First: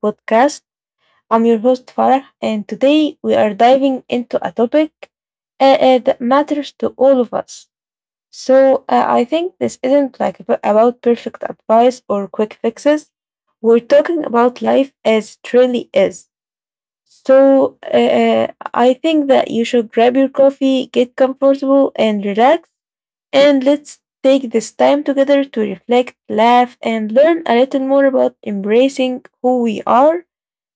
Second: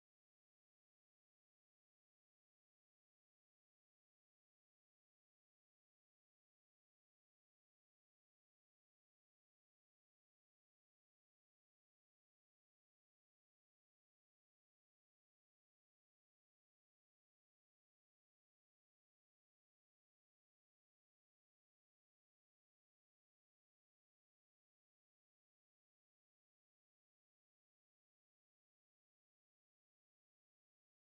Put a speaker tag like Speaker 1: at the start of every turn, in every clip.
Speaker 1: podcast. I'm your host Farah, and today we are diving into a topic that matters to all of us. So I think this isn't like about perfect advice or quick fixes. We're talking about life as it really is. So I think that you should grab your coffee, get comfortable, and relax and let's take this time together to reflect, laugh, and learn a little more about embracing who we are,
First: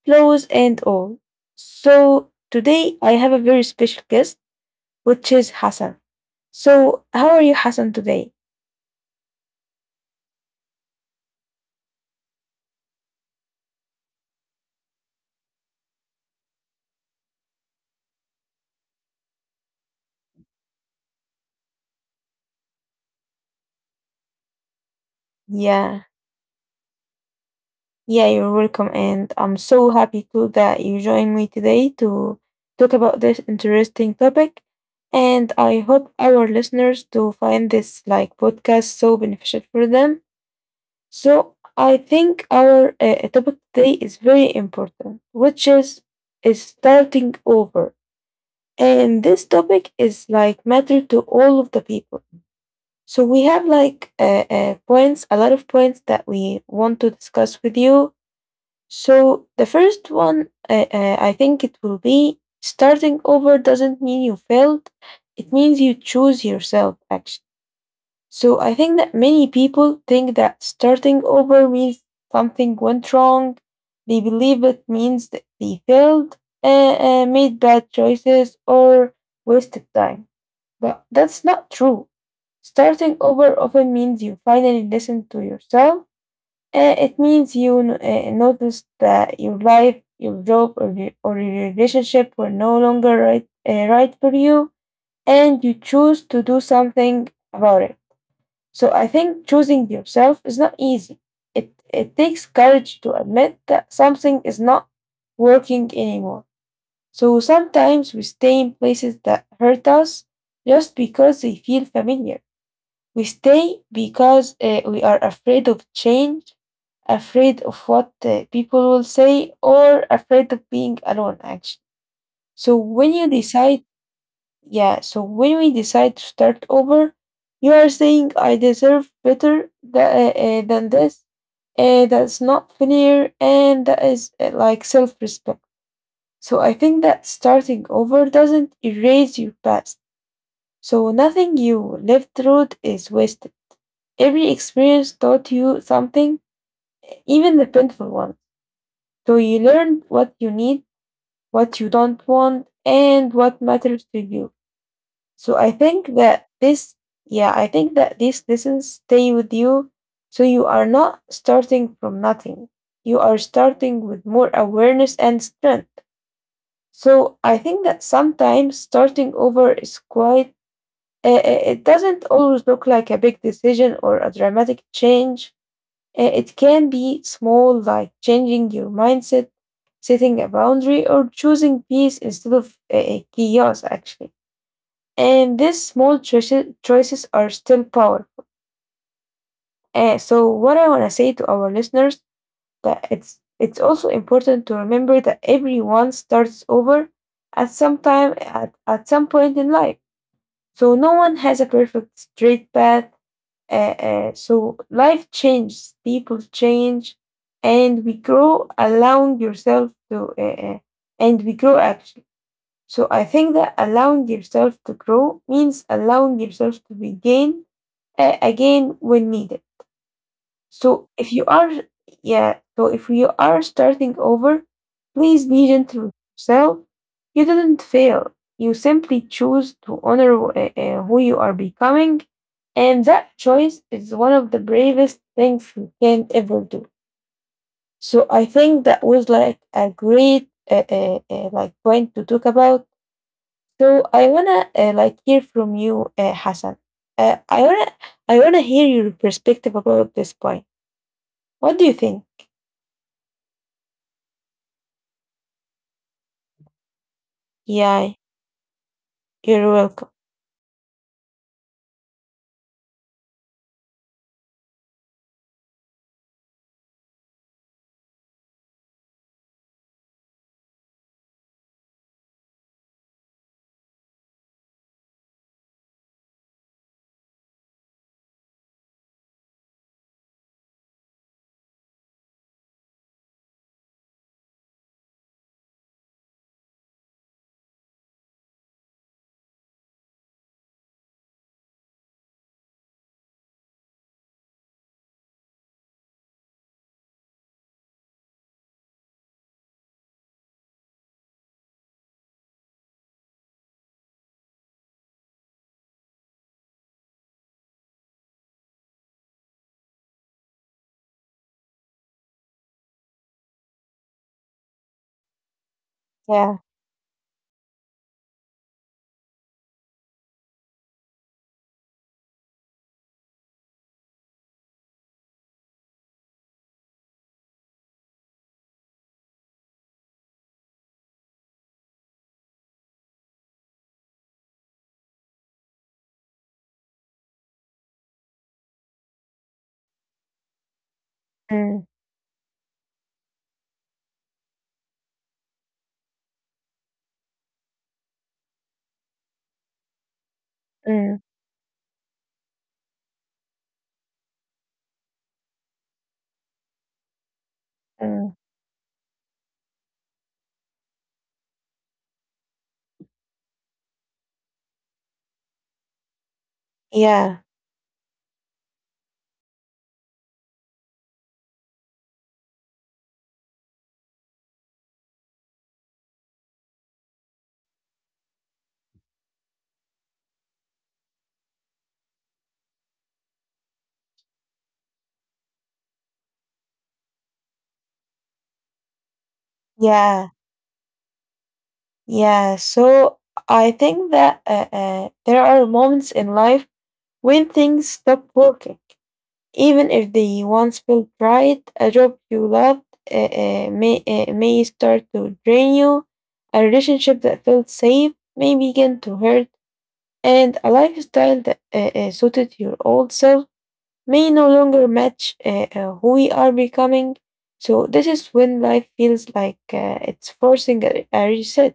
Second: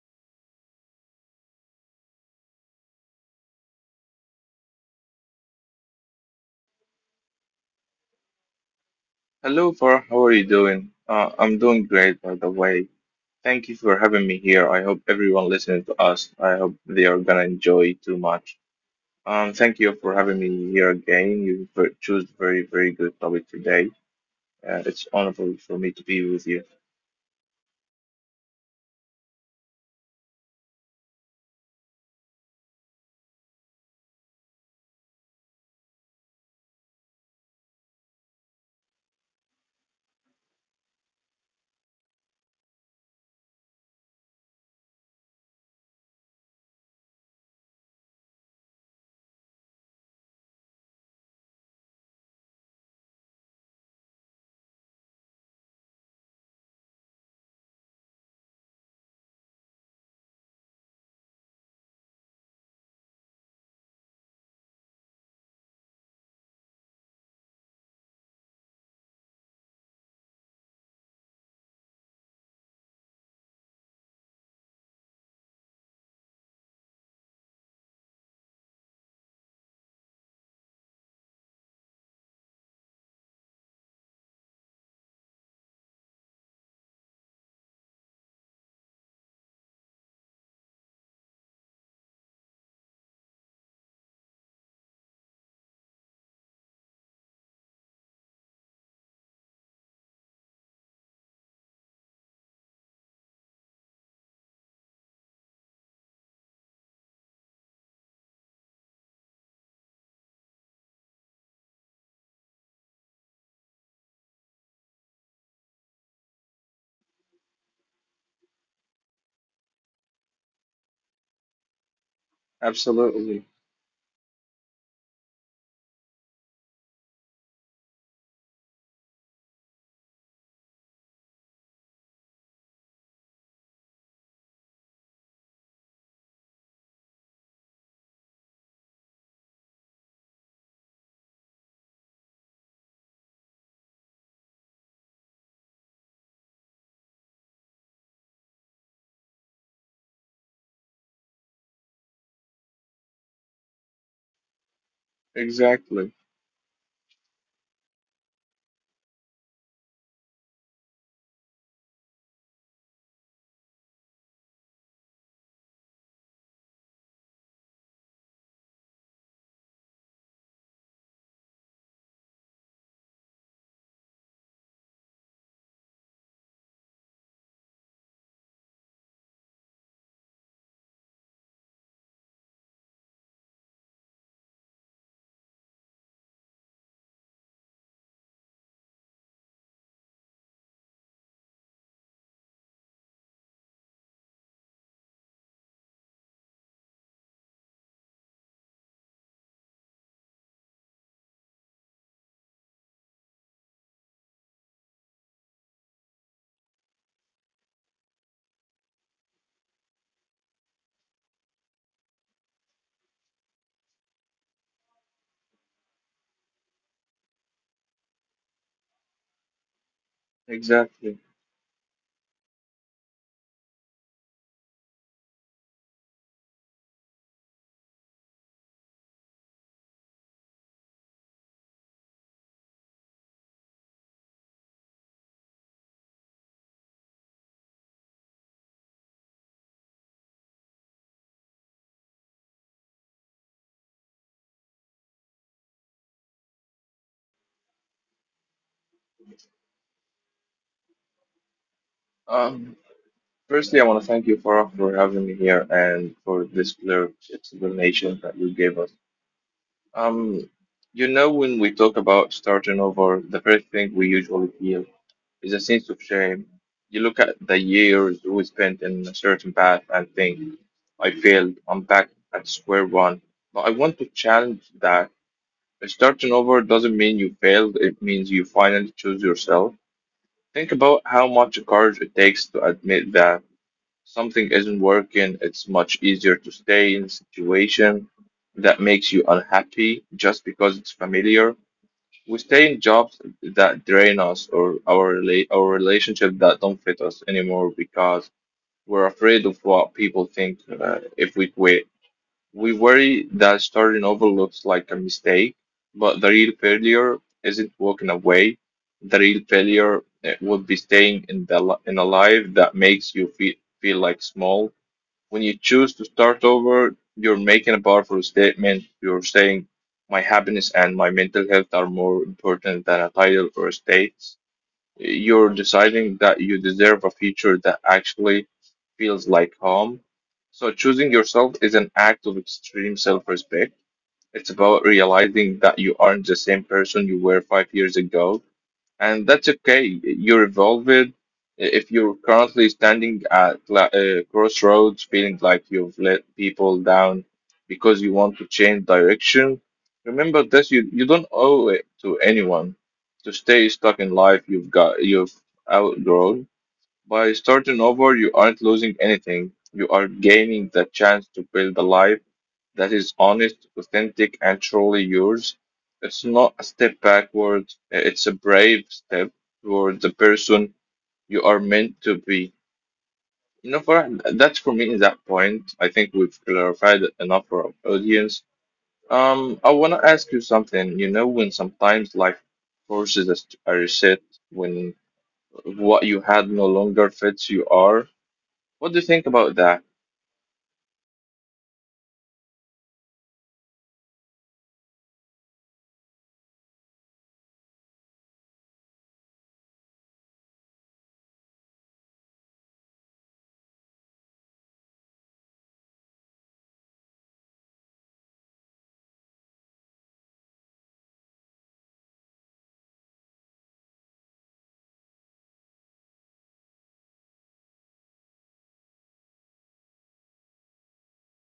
Speaker 1: flaws and all. So, today I have a very special guest, which is Hassan. So, how are you, Hassan, today?
Speaker 2: Hello, Par. How are you doing? I'm doing great, by the way. Thank you for having me here. I hope everyone listening to us, I hope they are gonna enjoy too much. Thank you for having me here again. Choose very, very good topic today. It's honorable for me to
Speaker 1: Yeah,
Speaker 2: be with you.
Speaker 1: yeah, you're welcome, and I'm so happy too that you joined me today to talk about this interesting topic. And I hope our listeners to find this like podcast so beneficial for them. So I think our topic today is very important, which is starting over. And this topic is like matter to all of the people. So we have like points, a lot of points that we want to discuss with you. So the first one, I think it will be starting over doesn't mean you failed. It means you choose yourself actually. So I think that many people think that starting over means something went wrong. They believe it means that they failed, uh, made bad choices, or wasted time. But that's not true. Starting over often means you finally listen to yourself. It means you notice that your life, your job, or your relationship were no longer right, right for you, and you choose to do something about it. So I think choosing yourself is not easy. It takes courage to admit that something is not working anymore. So sometimes we stay in places that hurt us just because they feel familiar. We stay because we are afraid of change, afraid of what people will say, or afraid of being alone, actually. So when you
Speaker 2: Absolutely.
Speaker 1: decide yeah, so when we decide to start over, you are saying I deserve better than this. That's not fair, and that is like self respect. So I think that starting over doesn't erase your past. So nothing you lived through is wasted. Every experience taught you something, even the painful one. So you learned what you need, what you don't want, and what matters to you. So I think
Speaker 2: Exactly.
Speaker 1: that this, yeah, I think that these lessons stay with you. So you are not starting from nothing. You are starting with more awareness and strength. So I think that sometimes starting over is it doesn't always look like a big decision or a dramatic change. It can be small, like changing your mindset, setting a boundary, or choosing peace instead of chaos, actually. And these small choices are still powerful. So what I want to say to our listeners that it's also important to remember that everyone starts over at some at some point in life. So no one has a perfect straight path. So life changes, people change, and we grow. Allowing yourself to uh, uh, and we grow actually. So I think that allowing yourself to grow means allowing yourself to begin again when needed. So
Speaker 2: Exactly.
Speaker 1: if you are, yeah, so if you are starting over, please be gentle with yourself. You didn't fail. You simply choose to honor who you are becoming, and that choice is one of the bravest things you can ever do. So I think that was like a great like point to talk about. So I wanna like hear from you, Hassan. Uh, I wanna I wanna hear your perspective about this point. What do you think?
Speaker 2: Um, Firstly, I want to thank you, Farah, for having me here and for this clear
Speaker 1: Yeah,
Speaker 2: explanation that you gave us.
Speaker 1: you're welcome.
Speaker 2: Um, you know, when we talk about starting over, the first thing we usually feel is a sense of shame. You look at the years we spent in a certain path and think, I failed, I'm back at square one. But I want to challenge that. Starting over doesn't mean you failed, it means you finally choose yourself. Think about how much courage it takes to admit that something isn't working. It's much easier to stay in a situation that makes you unhappy just because it's familiar. We stay in jobs that drain us or our relationship that don't fit us anymore because we're afraid of what people think if we quit. We worry that starting over looks like a mistake, but the real failure isn't walking away. The real failure would be staying in in a life that makes you feel like small. When you choose to start
Speaker 1: Yeah.
Speaker 2: over, you're making a powerful statement. You're saying, my happiness and my mental health are more important than a title or a status. You're deciding that you deserve a future that actually feels like home. So choosing yourself is an act of extreme self-respect. It's about realizing that you aren't the same person you were 5 years ago, and that's okay. You're evolved.
Speaker 1: Mm,
Speaker 2: If you're currently standing at crossroads, feeling like you've let people down because you want to change direction, remember this: you
Speaker 1: mm,
Speaker 2: you don't owe it to anyone to stay stuck in life. You've outgrown. By starting
Speaker 1: mm.
Speaker 2: over, you aren't losing anything. You are gaining the chance to build a life that is honest, authentic, and truly yours. It's not a step
Speaker 1: Yeah.
Speaker 2: backward, it's a brave step toward the person you are meant to be. You know, for that's for me at that point. I think we've clarified it enough for our audience. I want to ask you something. You know, when sometimes life forces us to a reset, when what you had no longer fits you are. What do you think about that?
Speaker 1: Yeah. Yeah. So I think that there are moments in life when things stop working. Even if they once felt right, a job you loved uh, may start to drain you, a relationship that felt safe may begin to hurt, and a lifestyle that suited your old self may no longer match who we are becoming. So, this is when life feels like it's forcing a reset.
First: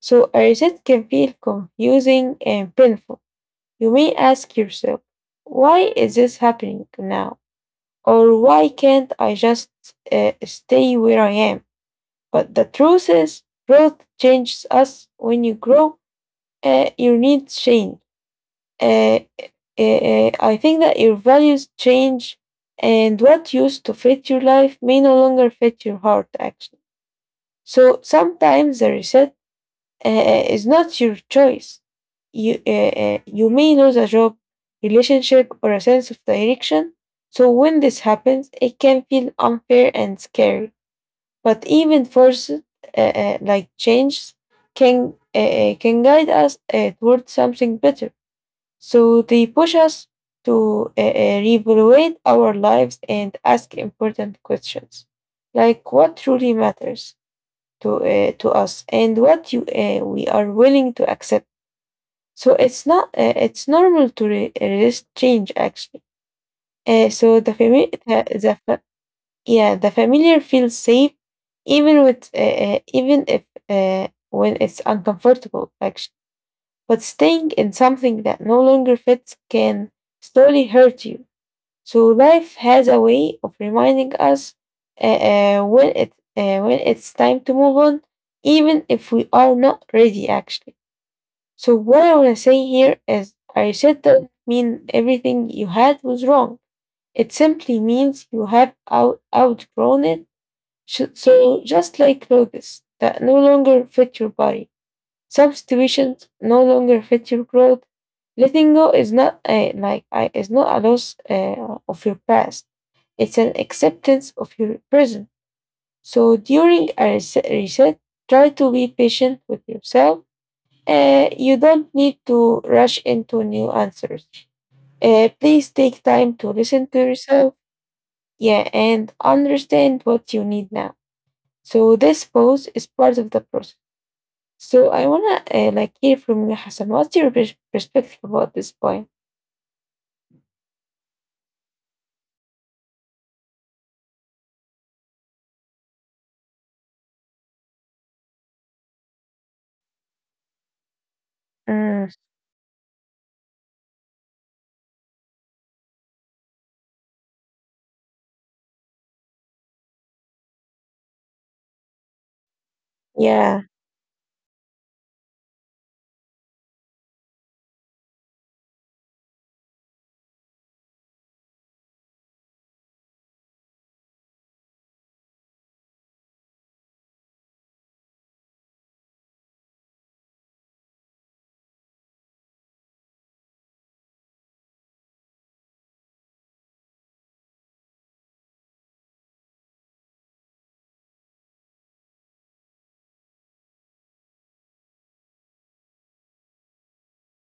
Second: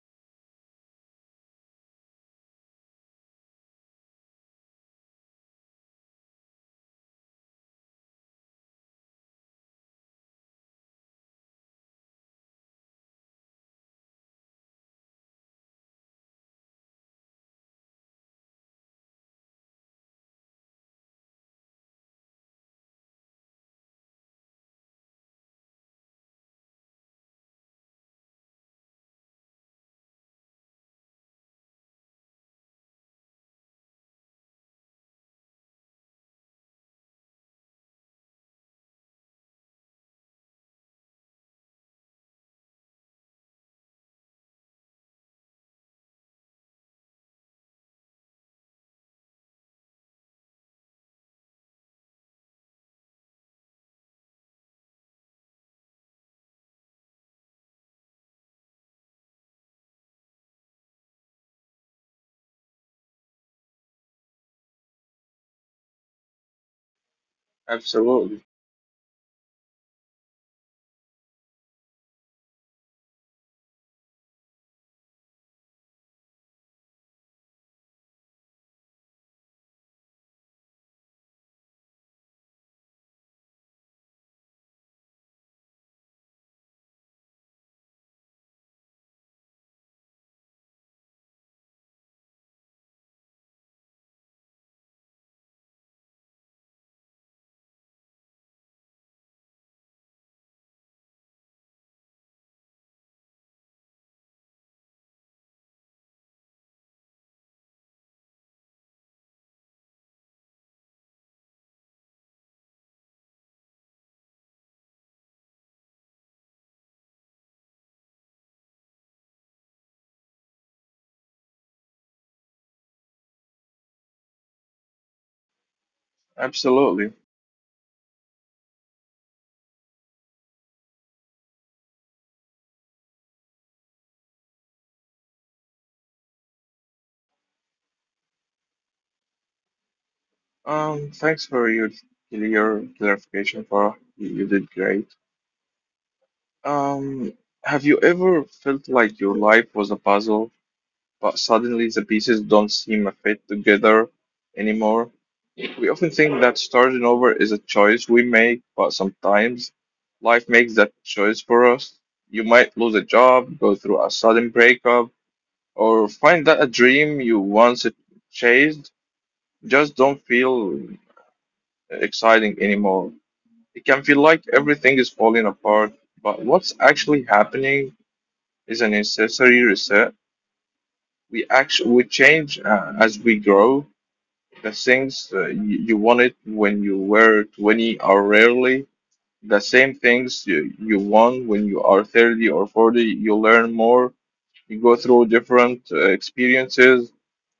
Speaker 1: So, a reset can feel confusing and painful. You may ask yourself, why is this happening now? Or why can't I just stay where I am? But the truth is, growth changes us. When you grow, your needs change. Uh, I think that your values change, and what used to fit your life may no longer fit your heart, actually. So sometimes the reset is not your choice. You may lose a job, relationship, or a sense of direction. So when this happens, it can feel unfair and scary. But even forced, like changes, can guide us towards something better. So they push us to reevaluate our lives and ask important questions, like what truly matters to us and what you we are willing to accept. So it's not it's normal to resist change actually. So the family
Speaker 2: Absolutely.
Speaker 1: the fa- yeah the familiar feels safe even with even if when it's uncomfortable actually. But staying in something that no longer fits can slowly hurt you. So life has a way of reminding us uh, when it's time to move on, even if we are not ready actually. So what I want to say here is I said doesn't mean everything you had was wrong. It simply means you have out outgrown it. So just like clothes that no longer fit your body, some situations no longer fit your growth. Letting go is not a, like I is not a loss of your past. It's an acceptance of your present. So during a reset, try to be patient with yourself. You don't need to rush into new answers. Please take time to listen to
Speaker 2: Absolutely.
Speaker 1: yourself. Yeah, and understand what you need now. So this pause is part of the process. So I wanna like hear from you, Hassan. What's your perspective about this point?
Speaker 2: Thanks for your clear clarification, Farah. You did great. Um, have you ever felt like your life was a puzzle, but suddenly the
Speaker 1: Mm,
Speaker 2: pieces don't seem to fit together anymore? We often think that starting over is a choice we make, but sometimes life makes that choice for us. You might lose a job,
Speaker 1: yeah,
Speaker 2: go through a sudden breakup, or find that a dream you once chased just don't feel exciting anymore. It can feel like everything is falling apart, but what's actually happening is a necessary reset. We change as we grow. The things you wanted when you were 20 are rarely the same things you want when you are 30 or 40. You learn more. You go through different experiences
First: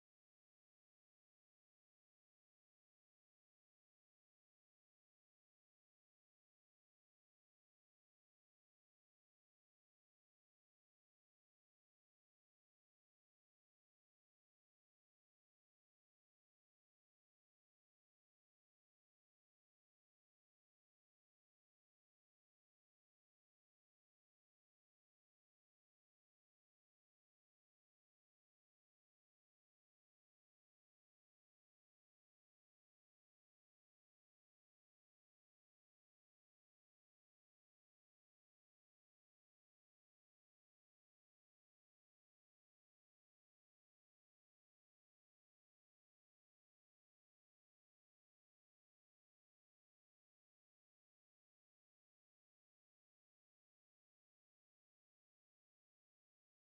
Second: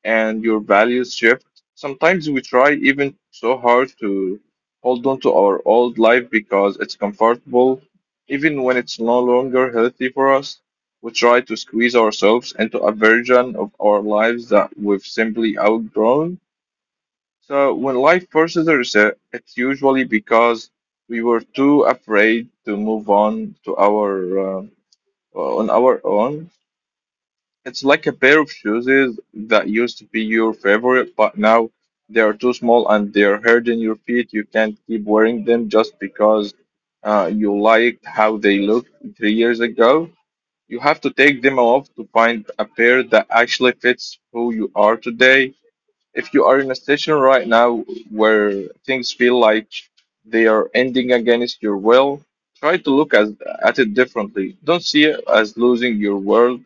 Speaker 2: and your values shift. Sometimes we try even so hard to hold on to our old life because it's comfortable, even when it's no longer healthy for us. We try to squeeze ourselves into a version of our lives that we've simply outgrown. So when life forces a reset, it's usually because we were too afraid to move on to our on our own. It's like a pair of shoes that used to be your favorite, but now they are too small and they're hurting your feet. You can't keep wearing them just because you liked how they looked 3 years ago. You have to take them off to find a pair that actually fits who you are today. If you are in a station right now where things feel like they are ending against your will, try to at it differently. Don't see it as losing your world.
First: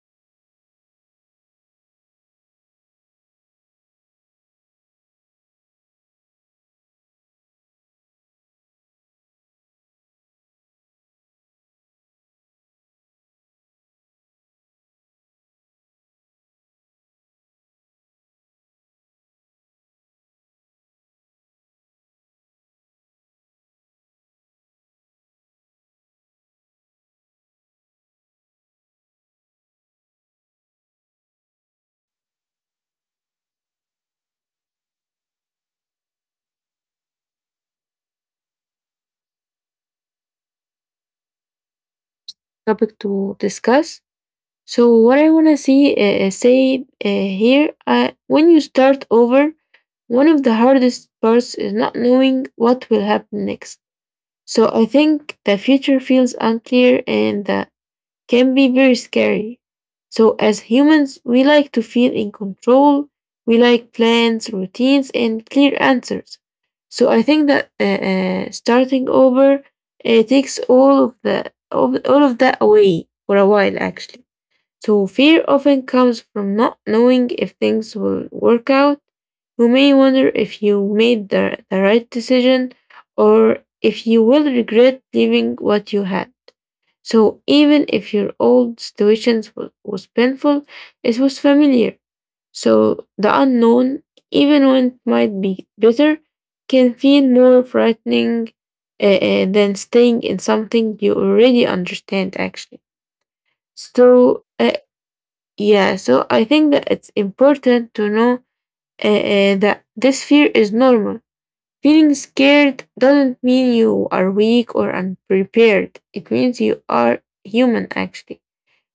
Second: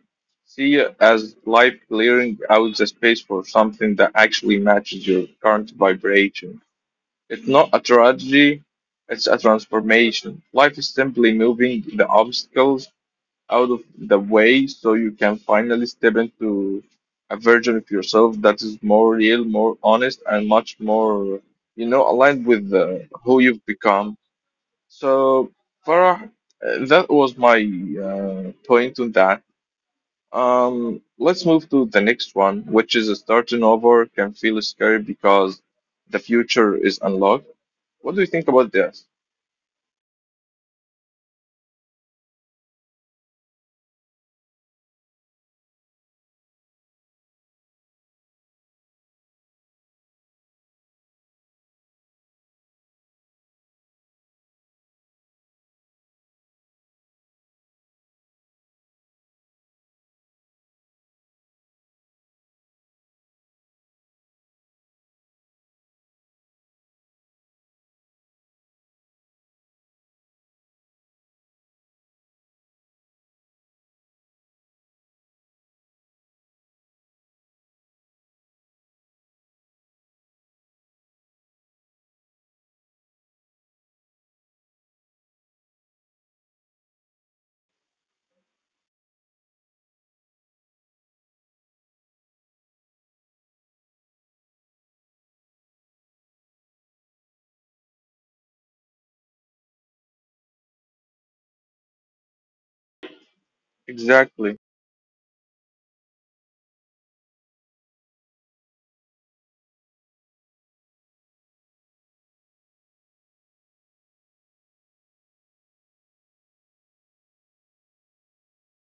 Speaker 2: See it as life clearing out the space for something that actually matches your current vibration. It's not a tragedy, it's a transformation. Life is simply moving the obstacles out of the way so you can finally step into a version of yourself that is more real, more honest, and much more, you know, aligned with who you've become. So, Farah, that was my point on that. Let's move to the next one, which is starting over can feel scary because the future is unlocked. What do you think about this?
Speaker 1: topic to discuss. So what I wanna see say here, when you start over, one of the hardest parts is not knowing what will happen next. So I think the future feels unclear and can be very scary. So as humans, we like to feel in control. We like plans, routines, and clear answers. So I think that starting over takes all of all of that away for a while, actually. So fear often comes from not knowing if things will work out. You may wonder if you made the right decision or if you will regret leaving what you had. So even if your old situations was painful, it was familiar. So the unknown, even when it might be bitter, can feel more frightening than staying in something you already understand actually. So
Speaker 2: Exactly.
Speaker 1: uh, yeah, so I think that it's important to know that this fear is normal. Feeling scared doesn't mean you are weak or unprepared. It means you are human, actually.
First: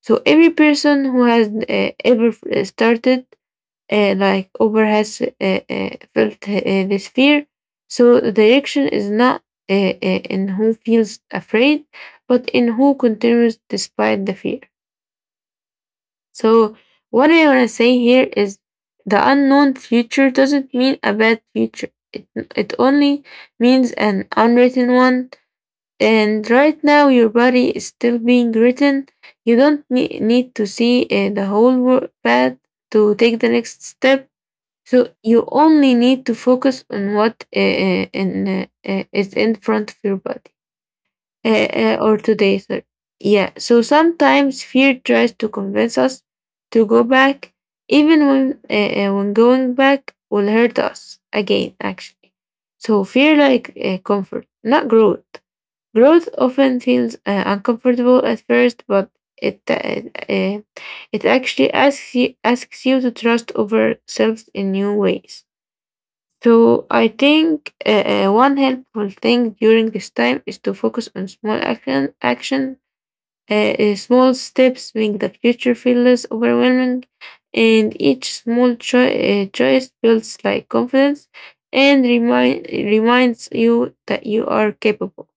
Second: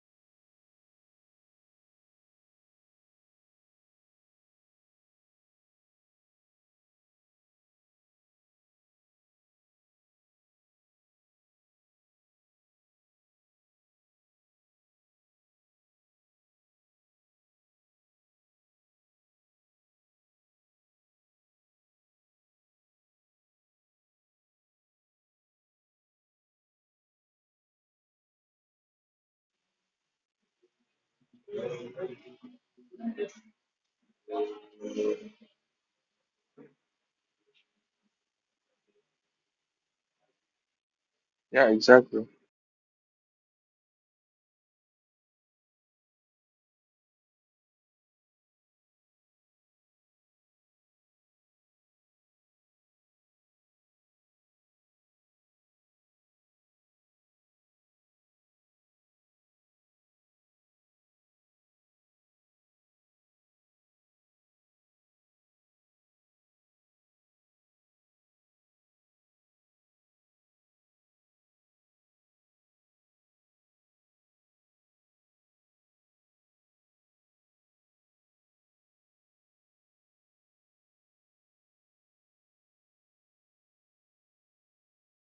Speaker 1: So every person who has started, like over, has felt this fear. So the direction is not in who feels afraid, but in who continues despite the fear. So, what I want to say here is the unknown future doesn't mean a bad future. It only means an unwritten one. And right now, your body is still being written. You don't need to see the whole path to take the next step. So you only need to focus on what is in front of your body
Speaker 2: Yeah,
Speaker 1: or
Speaker 2: exactly.
Speaker 1: today. So, yeah. So sometimes fear tries to convince us to go back, even when going back will hurt us again. Actually, so fear like comfort, not growth. Growth often feels uncomfortable at first, but it uh, uh, it actually asks you to trust over self in new ways. So I think one helpful thing during this time is to focus on small action. Small steps make the future feel less overwhelming, and each small choice builds like confidence and reminds you that you are capable.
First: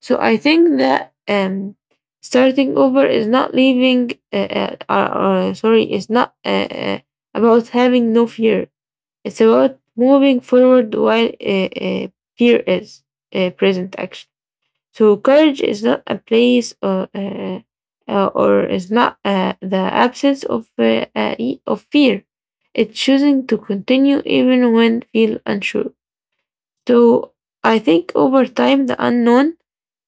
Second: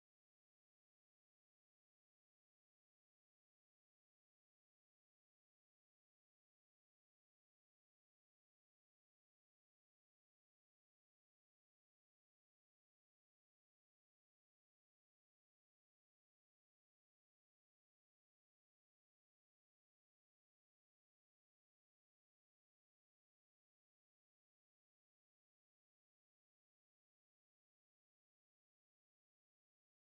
Speaker 1: So I think that starting over is not leaving. Is not about having no fear, it's about moving forward while uh, fear is present, actually. So courage is not a place or is not the absence of fear. It's choosing to continue even when feel unsure. So I think over time, the unknown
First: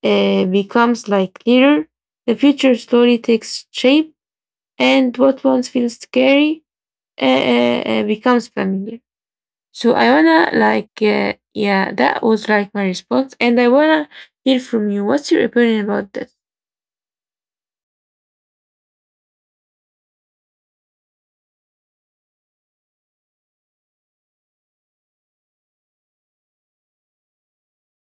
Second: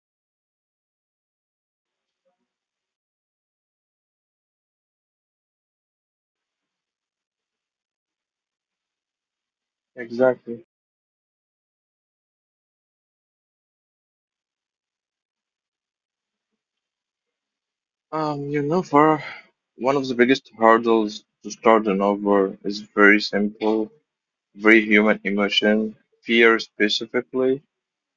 Speaker 1: becomes like clearer. The future slowly takes shape, and what once feels scary becomes familiar. So I wanna
Speaker 2: Exactly.
Speaker 1: that was like my response, and I wanna hear from you. What's your opinion about this?
Speaker 2: You know, for one of the biggest hurdles to start an over is very simple, very human emotion, fear specifically.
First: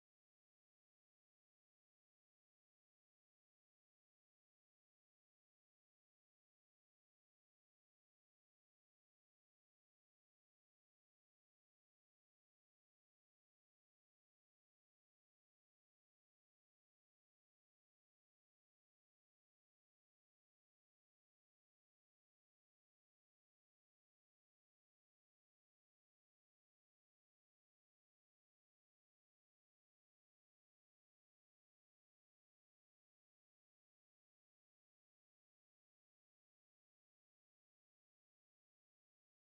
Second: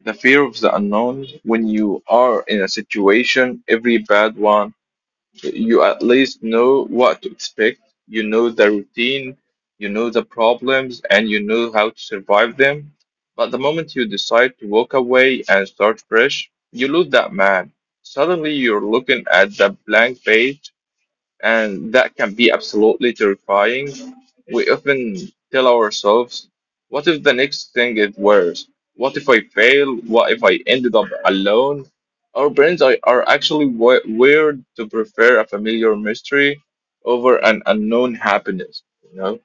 Speaker 2: The fear of the unknown. When you are in a situation, every bad one, you at least know what to expect. You know the routine, you know the problems, and you know how to survive them. But the moment you decide to walk away and start fresh, you lose that man. Suddenly you're looking at the blank page and that can be absolutely terrifying. We often tell ourselves, what if the next thing is worse? What if I fail? What if I ended up alone? Are actually wired to prefer a familiar mystery over an unknown happiness. You know,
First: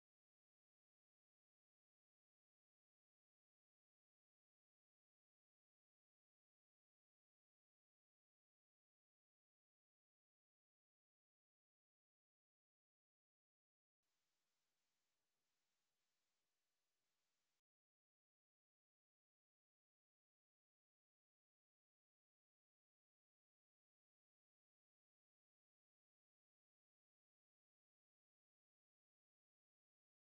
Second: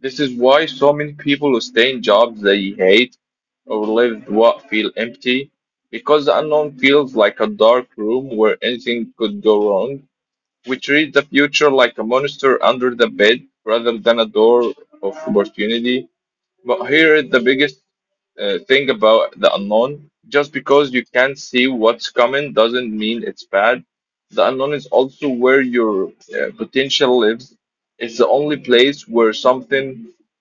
Speaker 2: this is why so many people stay in jobs they hate or live what feel empty, because the unknown feels like a dark room where anything could go wrong. We treat the future like a monster under the bed rather than a door of opportunity. But here is the biggest thing about the unknown. Just because you can't see what's coming doesn't mean it's bad. The unknown is also where your potential lives. It's the only place where something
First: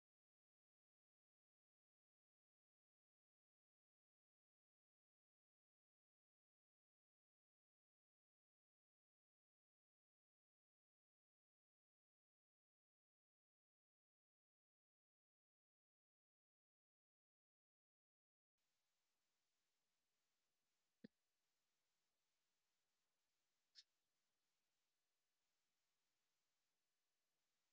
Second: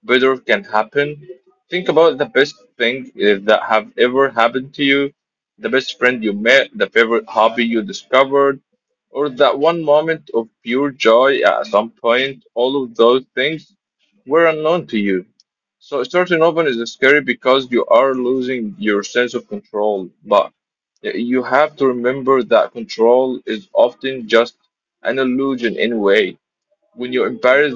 Speaker 2: better can happen. Think about the best thing that have ever happened to you, the best friend you met, the favorite hobby you discovered, or that one moment of pure joy at some point. All of those things were unknown to you. So starting open is scary because you are losing your sense of control, but you have to remember that control is often just an illusion anyway. When you embrace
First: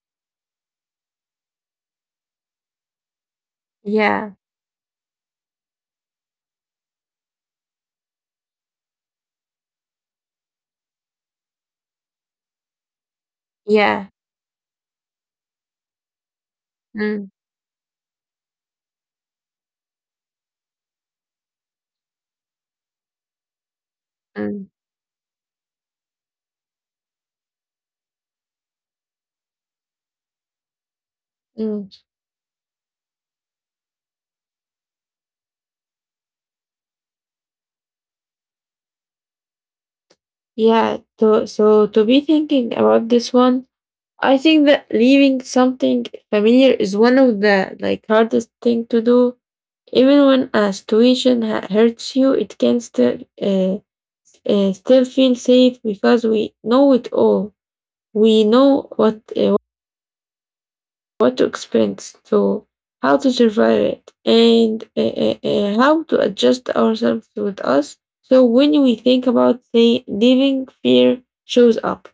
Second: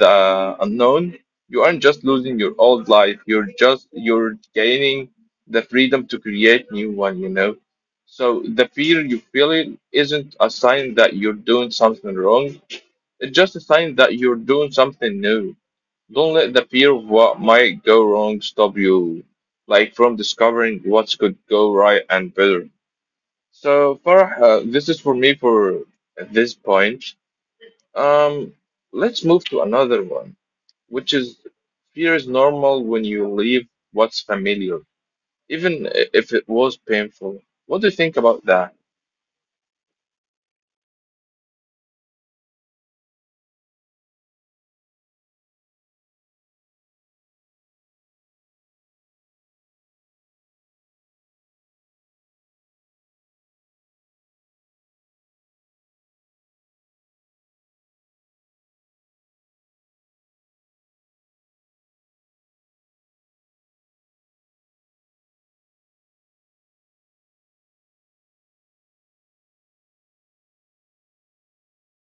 Speaker 2: the unknown, you aren't just losing your old life,
Speaker 1: Yeah,
Speaker 2: you're gaining the freedom to create new one, you know. So the fear you feel it isn't a sign that you're doing something wrong. It's just a sign
Speaker 1: yeah,
Speaker 2: that you're doing something new. Don't let the fear of
Speaker 1: mm,
Speaker 2: what might go wrong stop you, like from discovering what could go right and better. So far,
Speaker 1: mm,
Speaker 2: this is for me for this point. Um, let's move to another one, which is
Speaker 1: mm,
Speaker 2: fear is normal when you leave what's familiar, even if it was painful. What do you think about that?
Speaker 1: yeah. So to be thinking about this one, I think that leaving something familiar is one of the like hardest thing to do. Even when a situation hurts you, it can still feel safe because we know it all. We know what to experience, so how to survive it, and how to adjust ourselves with us. So when we think about the living, fear shows up.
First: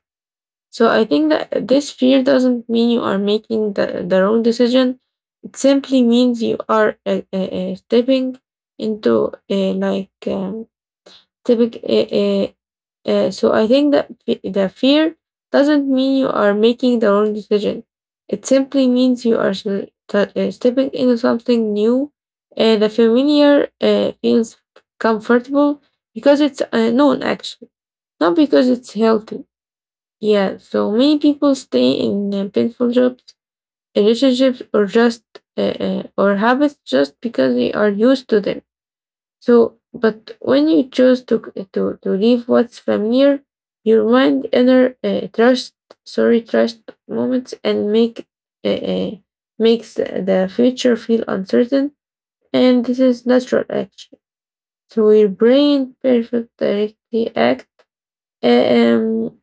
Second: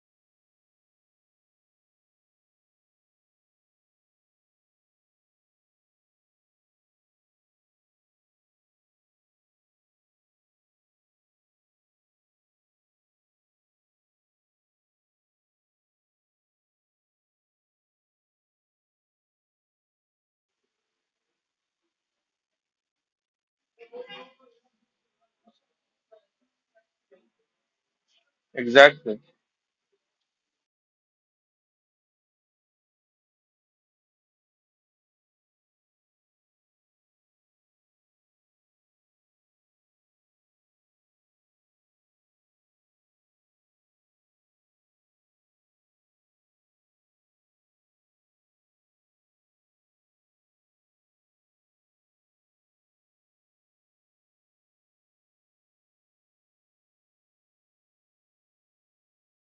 Speaker 1: So I think that this fear doesn't mean you are making the wrong decision. It simply means you are stepping into typic- eh, so I think that the fear doesn't mean you are making the wrong decision. It simply means you are stepping into something new. The familiar feels comfortable because it's known, actually, not because it's
Speaker 2: Exactly.
Speaker 1: healthy. Yeah, so many people stay in painful jobs, relationships, or just or habits just because they are used to them, but when you choose to to leave what's familiar, your mind enter trust moments and make uh, uh, makes the future feel uncertain, and this is natural action. So your brain perfect directly act. Um.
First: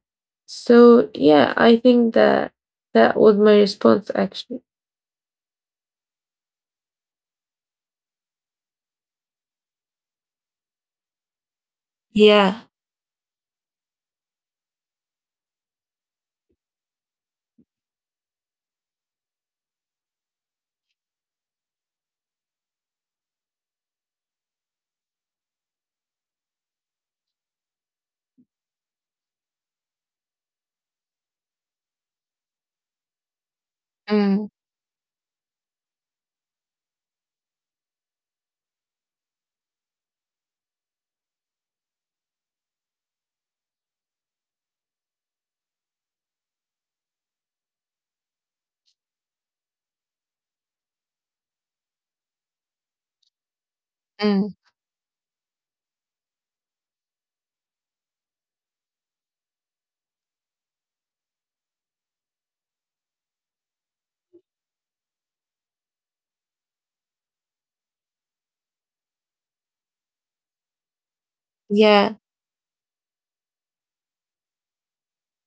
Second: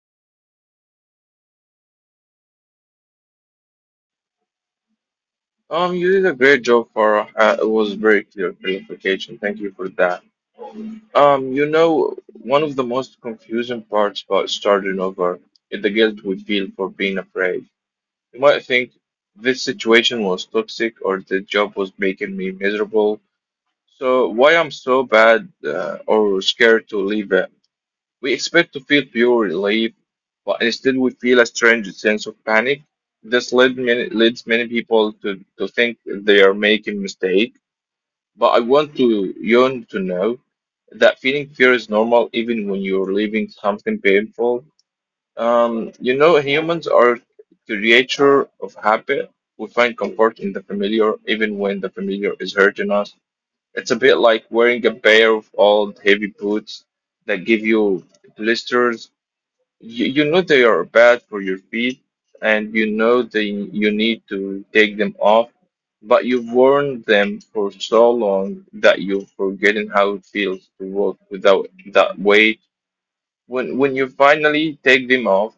Speaker 1: So yeah, I think that that was my response actually.
Speaker 2: You did a great job, Farah. It was very clear clarification. Thank you for that. You know,
Speaker 1: Yeah.
Speaker 2: one of the most confusing parts about starting over is the guilt we feel for being afraid. You might think this situation was toxic or the job was making me miserable, so why I'm so bad or scared to leave it. We expect to feel pure relief, but instead we feel a strange sense of panic. Leads
Speaker 1: Mm,
Speaker 2: many people to think they are making mistakes. But I want to Yeon to know that feeling fear is normal even when you're leaving something painful. You know, humans are creature of habit. We find comfort in the familiar, even when the familiar is hurting us. It's a bit like
Speaker 1: mm,
Speaker 2: wearing a pair of old heavy boots that give you blisters. You know they are bad for your feet, and you know they you need to take them off, but you've worn them for so long that you've forgotten how it feels to walk without that
Speaker 1: yeah.
Speaker 2: weight. When you finally take them off,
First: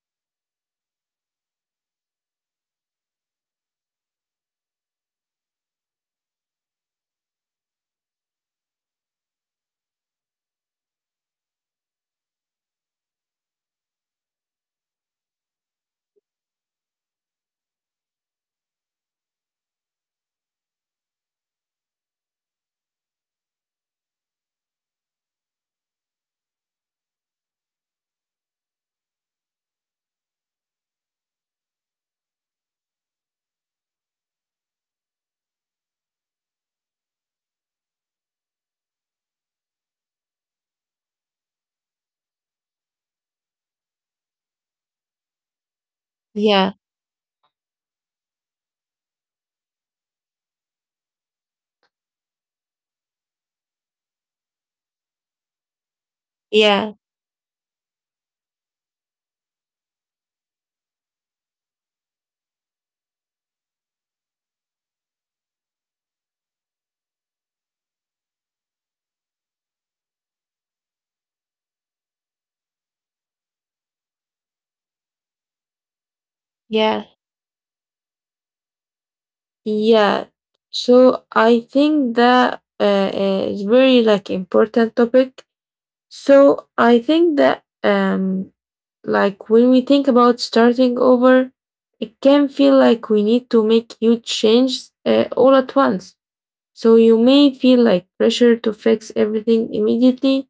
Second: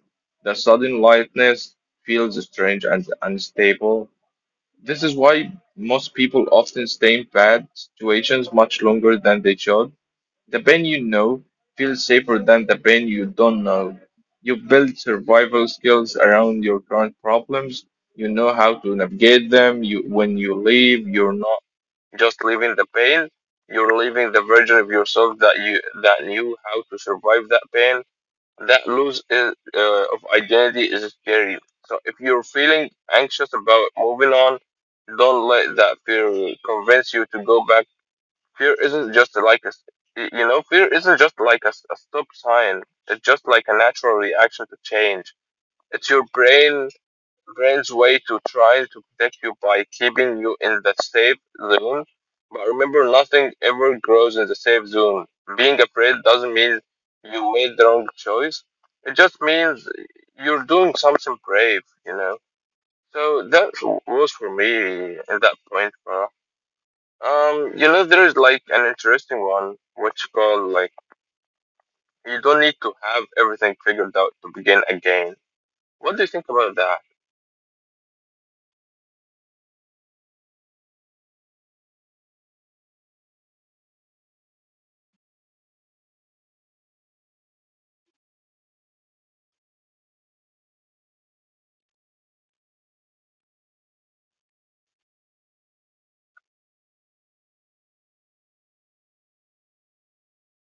Speaker 2: the sudden lightness feels strange and unstable. This is why most people often stay in bad situations much longer than they should. The Ben you know feels safer than the Ben you don't know. You build survival skills around your current problems. You know how to navigate them. You, when you leave, you're not just leaving the pain. You're leaving the version of yourself that knew how to survive that pain. That lose is, of identity is scary. So if you're feeling anxious about moving on, don't let that fear convince you to go back. Fear isn't just like a, s- y- you know, Fear isn't just like s- a stop sign. It's just like a natural reaction to change. It's your
Speaker 1: Yeah.
Speaker 2: brain's way to try to protect you by keeping you in that safe zone. But remember, nothing ever grows in the safe zone. Being afraid doesn't mean
Speaker 1: Yeah.
Speaker 2: you made the wrong choice. It just means you're doing something brave, you know. So that was for me at that point, bro. There is like an interesting one, which called like you don't need to have everything figured out to begin again. What do you think about that?
Speaker 1: Yeah. Yeah. So I think that is very like important topic. So I think that like when we think about starting over, it can feel like we need to make huge changes all at once. So you may feel like pressure to fix everything immediately,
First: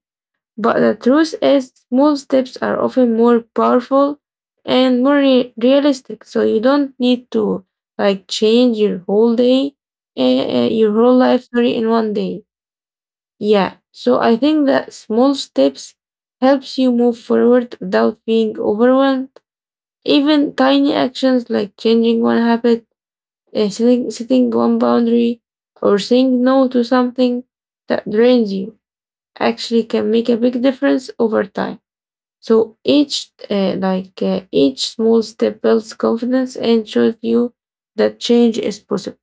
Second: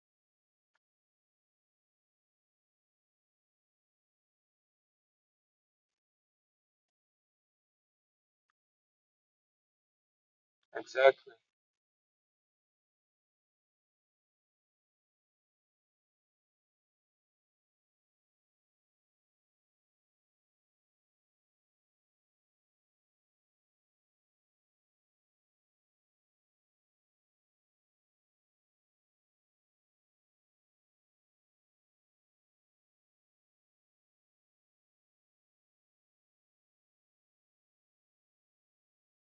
Speaker 1: but the truth is, small steps are often more powerful and realistic. So you don't need to like change your whole day, your whole
Speaker 2: Exactly.
Speaker 1: life, sorry, in one day. Yeah. So I think that small steps helps you move forward without being overwhelmed. Even tiny actions like changing one habit, setting one boundary, or saying no to something that drains you actually can make a big difference over time. So each small step builds confidence and shows you that change is possible.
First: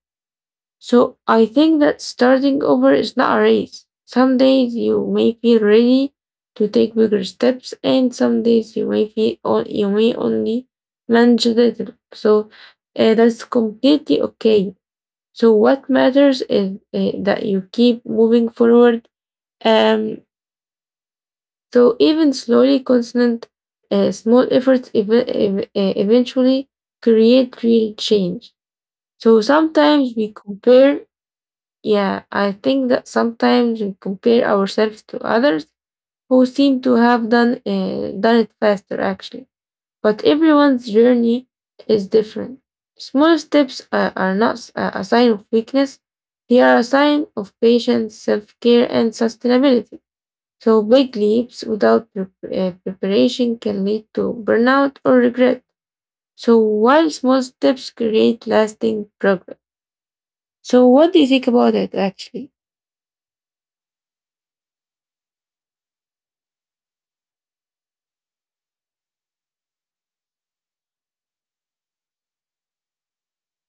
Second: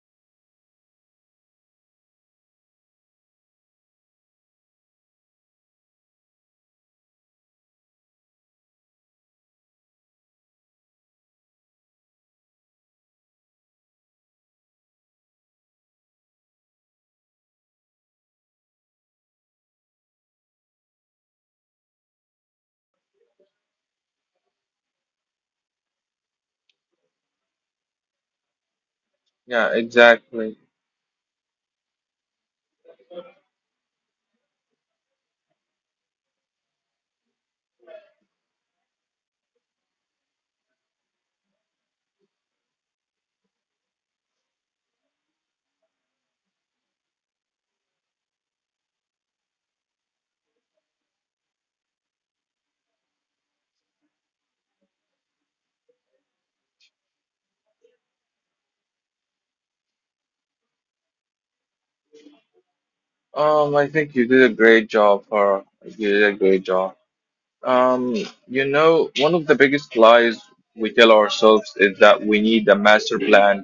Speaker 1: So I think that starting over is not a race. Some days you may feel ready to take bigger steps, and some days you may feel you may only manage a little. So that's completely okay. So what matters is that you keep moving forward. Um, so even slowly, constant, small efforts eventually create real change. So
Speaker 2: Yeah,
Speaker 1: sometimes we
Speaker 2: exactly.
Speaker 1: compare, yeah, I think that sometimes we compare ourselves to others who seem to have done it faster actually. But everyone's journey is different. Small steps are not s- a sign of weakness. They are a sign of patience, self-care, and sustainability. So, big leaps without preparation can lead to burnout or regret. So, while small steps create lasting progress. So, what do you think about it actually?
Speaker 2: I think you did a great job, Farah. You did a great job. Um, you know, one of the biggest lies we tell ourselves is that we need a master plan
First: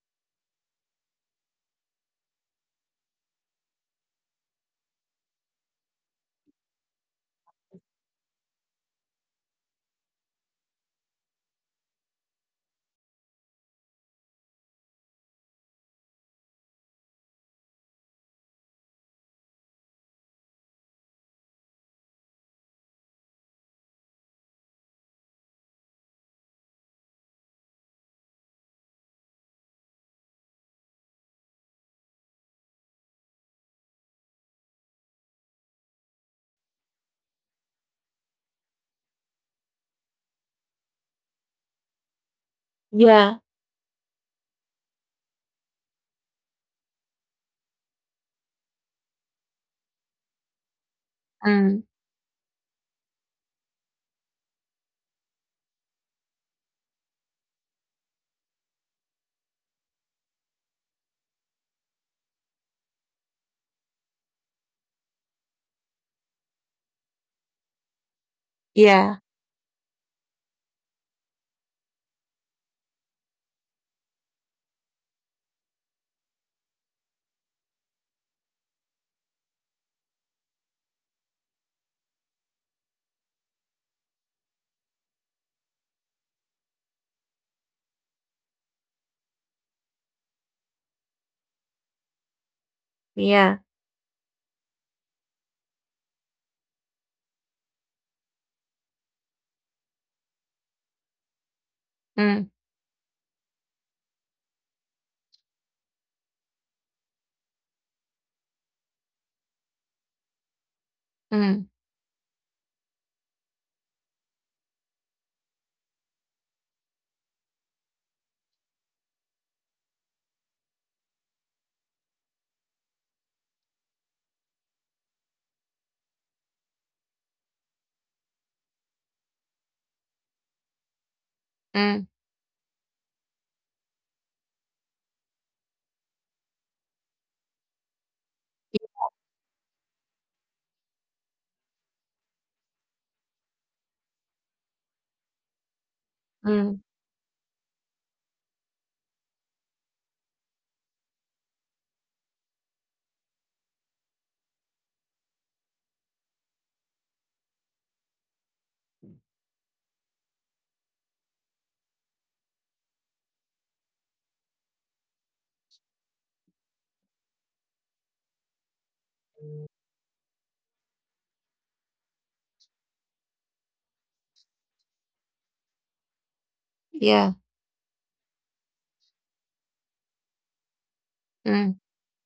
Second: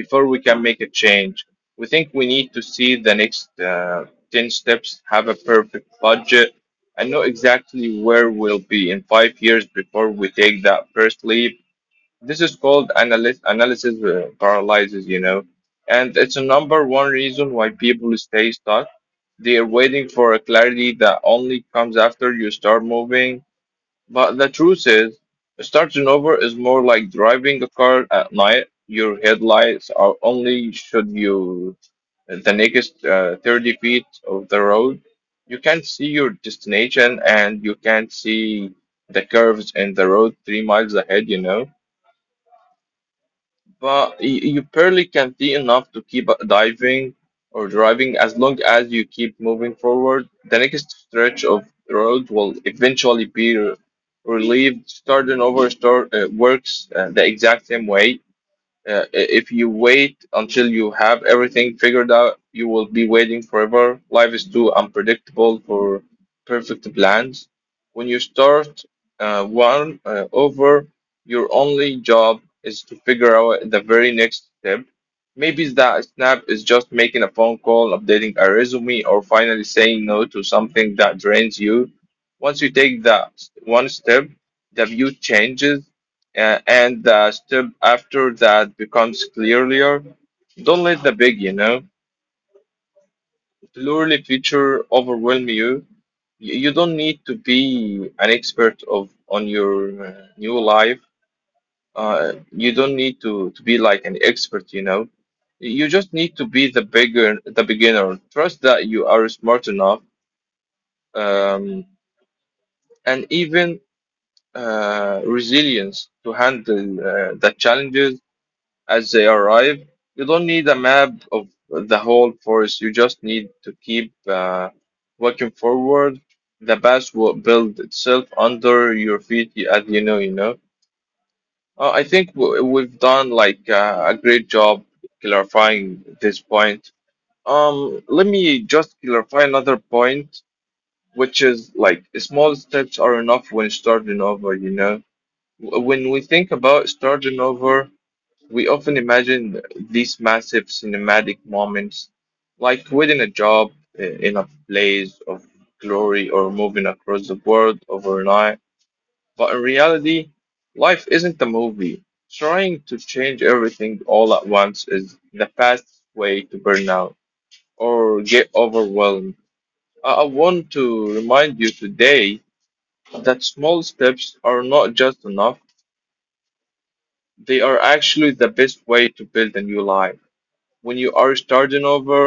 Speaker 2: before we can make a change. We think we need to see the next 10 steps, have a perfect budget, and know exactly where we'll be in 5 years before we take that first leap. This is called analysis paralysis, you know, and it's a number one reason why people stay stuck. They are waiting for a clarity that only comes after you start moving, but the truth is, starting over is more like driving a car at night. Your headlights are only should you the next 30 feet of the road. You can't see your destination and you can't see the curves in the road 3 miles ahead, you know?
Speaker 1: Yeah.
Speaker 2: But you barely can see enough to keep diving or driving as long as you keep moving forward. The next stretch of
Speaker 1: Mm.
Speaker 2: road will eventually be relieved. Starting over works the exact same way. Uh, if you wait until you have everything figured out, you will be waiting forever. Life is too unpredictable for perfect plans. When you start
Speaker 1: Yeah.
Speaker 2: one over, your only job is to figure out the very next step. Maybe that snap is just making a phone call, updating a resume, or finally saying no to something that drains you. Once you take that one step, the view changes and the step after that becomes clearer. Don't let the big, you know,
Speaker 1: Yeah.
Speaker 2: blurry feature overwhelm you. You don't need to be an expert of on your uh, new life.
Speaker 1: Mm.
Speaker 2: You don't need to be like an expert, you know. You just need to be the beginner. Trust that you are smart enough,
Speaker 1: Mm.
Speaker 2: um, and even resilience to handle the challenges as they arrive. You don't need a map of the whole forest. You just need to keep walking forward. The path will build itself under your feet as you know, you know. I
Speaker 1: Mm.
Speaker 2: think we've done like a great job clarifying this point. Let me just clarify another point, which is like small steps are enough when starting over, you know. When we think
Speaker 1: Mm.
Speaker 2: about starting over, we often imagine these massive cinematic moments like within a job, in a blaze of glory, or moving across the world overnight. But in reality, life isn't a movie. Trying to change everything all at once is the fastest way to burn out or get overwhelmed. I want to remind you today that small steps are not just enough,
Speaker 1: Yeah.
Speaker 2: they are actually the best way to build a new life. When you are
Speaker 1: Mm.
Speaker 2: starting over,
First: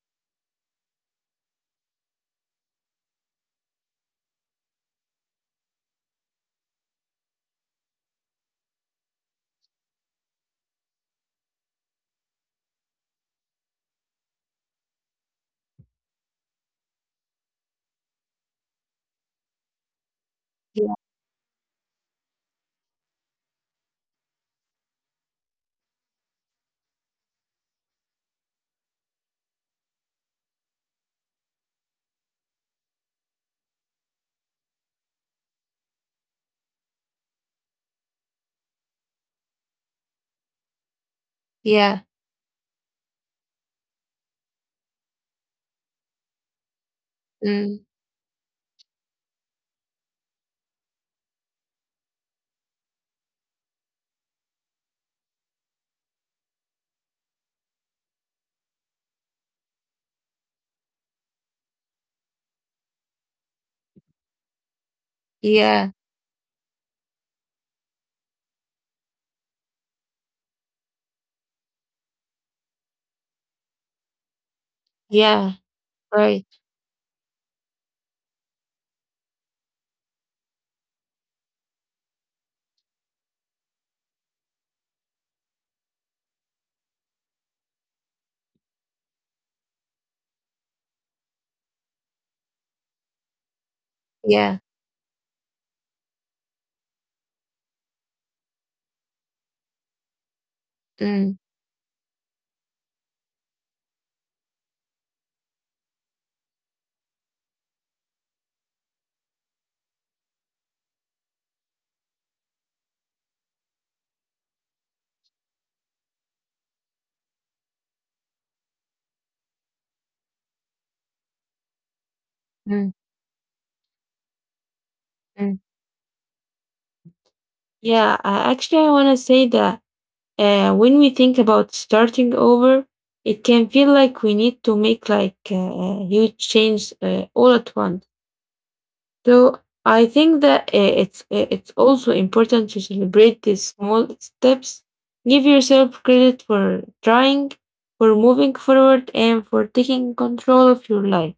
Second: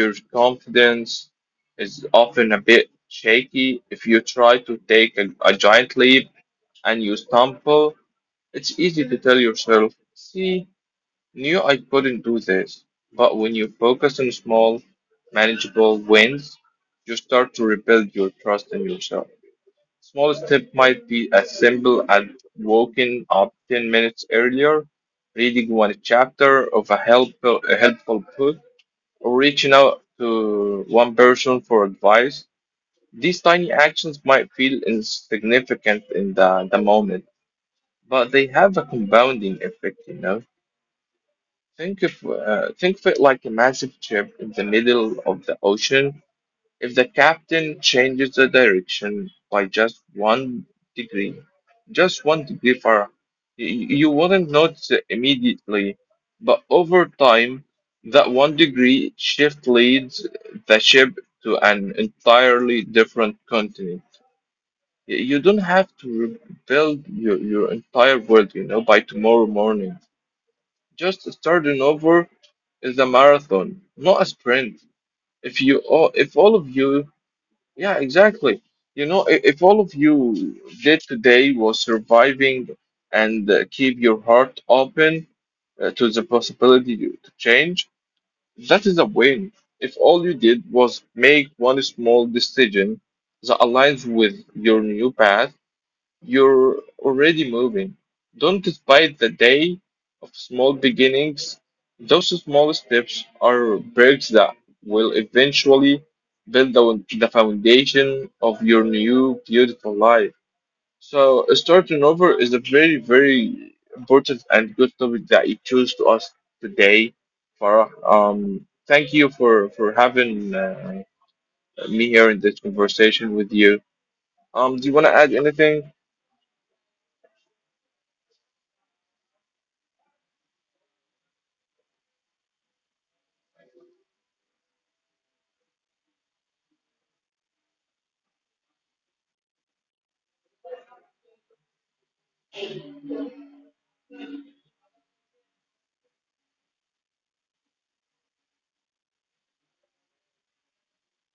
Speaker 2: your confidence is often a bit shaky. If you try to take a giant leap and you stumble, it's easy to tell yourself, see, knew I couldn't do this. But when you focus on small, manageable wins, you start to rebuild your trust in yourself. Small step might be as simple as waking up 10 minutes earlier, reading one chapter of a helpful book, reaching out to one person for advice. These tiny actions might feel insignificant in the moment, but they have a compounding effect, you know.
Speaker 1: Yeah.
Speaker 2: Think of it like a massive chip in the middle of the ocean. If the captain
Speaker 1: Mm.
Speaker 2: changes the direction by degree, just one degree far, y- you wouldn't notice it immediately, but over time, that one degree shift leads the ship to an entirely different continent. You don't
Speaker 1: Yeah.
Speaker 2: have to rebuild your entire world, you know, by tomorrow morning. Just starting over is a marathon, not a sprint.
Speaker 1: Yeah.
Speaker 2: If
Speaker 1: Right.
Speaker 2: all of you, yeah, exactly. You know, if all of you did today was surviving and keep your heart open to the possibility to change, that is a win. If all you did was make one small decision that aligns with
Speaker 1: Yeah.
Speaker 2: your new path, you're already moving. Don't despise the day of small
Speaker 1: Mm.
Speaker 2: beginnings. Those small steps are bricks that will eventually build the foundation of your new beautiful life. So, starting over is a very, very important and good topic that you choose to us today, Farah. Thank you for having me here in this
Speaker 1: Mm.
Speaker 2: conversation with you. Do you want to add
Speaker 1: Mm.
Speaker 2: anything?
Speaker 1: Yeah. Actually, I want to say that uh, when we think about starting over, it can feel like we need to make like huge change all at once. So I think that it's also important to celebrate these small steps. Give yourself credit for trying, for moving forward, and for taking control of your life.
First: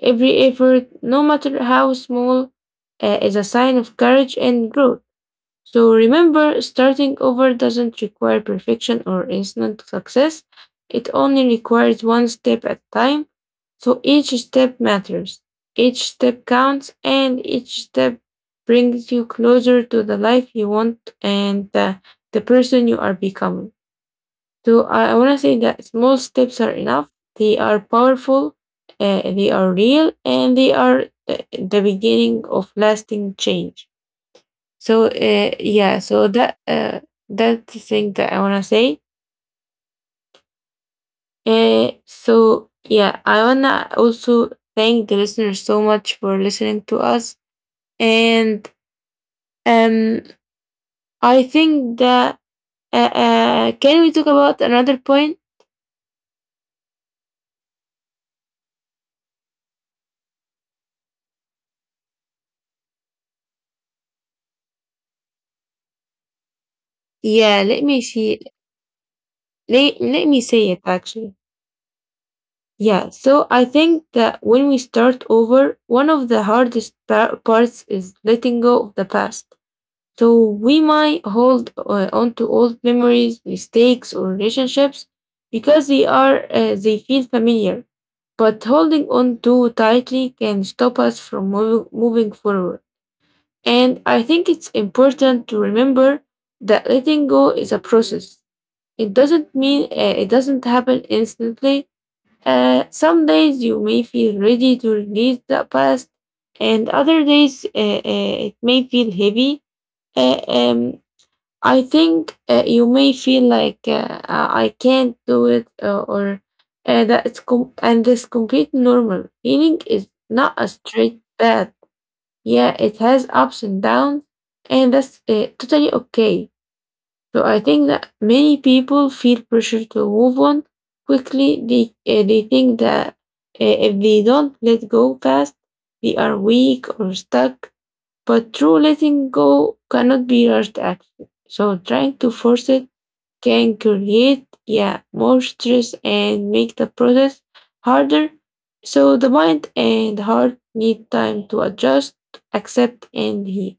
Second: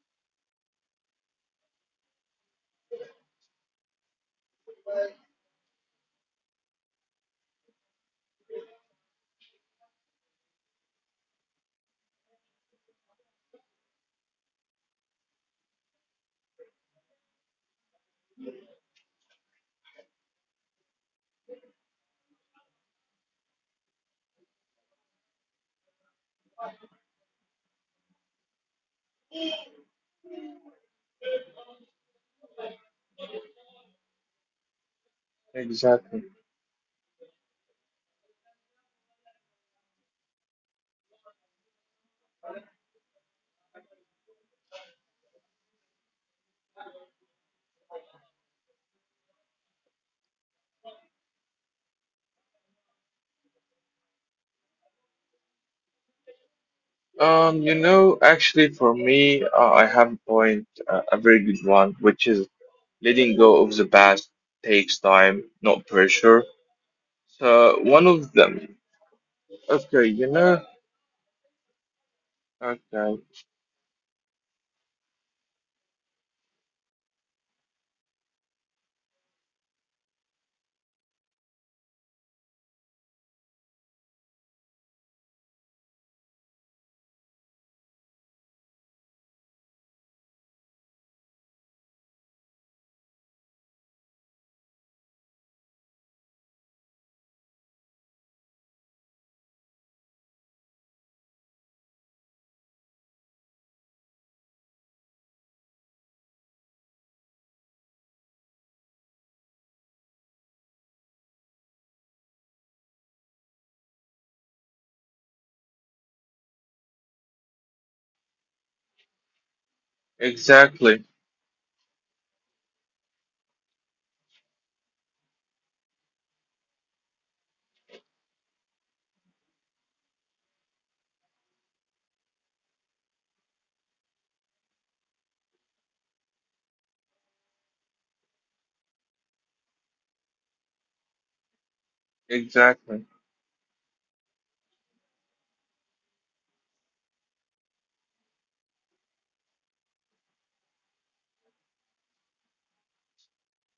Speaker 1: Every effort, no matter how small, is a sign of courage and growth. So remember, starting over doesn't require perfection or instant success. It only requires one step at a time. So each step matters, each step counts, and each step brings you closer to the life you want and the person you are becoming. So I want to say that small steps are enough, they are powerful, they are real, and they are the beginning of lasting change. So
Speaker 2: Exactly.
Speaker 1: that's the thing that I wanna say. So yeah, I wanna also thank the listeners so much for listening to us, and um, I think that can we talk about another point?
Speaker 2: You know, actually, for me, I have a point, a very good one, which is letting go of the past takes time, not pressure. So,
Speaker 1: Yeah, let me
Speaker 2: one of
Speaker 1: see.
Speaker 2: them. Okay, you
Speaker 1: Let me
Speaker 2: know,
Speaker 1: say it actually. Yeah,
Speaker 2: okay,
Speaker 1: so I think that when we start over, one of the hardest parts is letting go of the past. So we might hold on to old memories, mistakes, or relationships because they feel familiar. But holding on too tightly can stop us from moving forward. And I think it's important to remember that letting go is a process. It doesn't happen instantly. Some days you may feel ready to release the past, and other days it may feel heavy. Uh, um, I think you may feel like I can't do it or that it's com- and this complete normal. Healing is not a
Speaker 2: exactly,
Speaker 1: straight path. Yeah, it has ups and downs, and that's totally okay. So I think that many people feel pressure to move on quickly. They think that if they don't let go fast, they are weak or stuck. But true letting go cannot be rushed action. So trying to force it
Speaker 2: exactly,
Speaker 1: can create, yeah, more stress and make the process harder. So the mind and heart need time to adjust, accept, and heal.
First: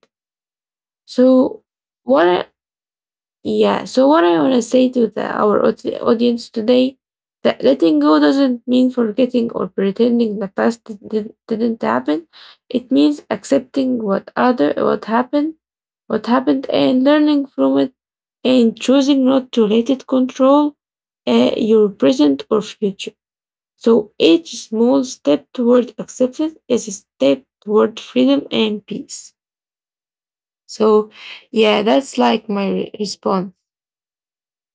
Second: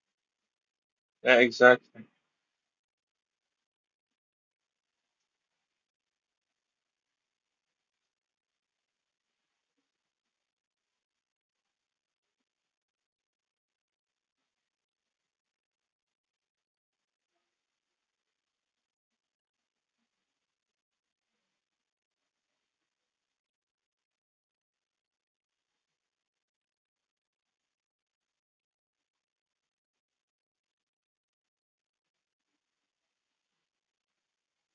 Speaker 2: yeah,
Speaker 1: So
Speaker 2: exactly,
Speaker 1: what, I, what I wanna say to our audience today, that letting go doesn't mean forgetting or pretending the past didn't happen. It means accepting what happened and learning from it and choosing not to let it control your present or future. So each small step toward acceptance is a step toward freedom and peace. So yeah, that's like my response.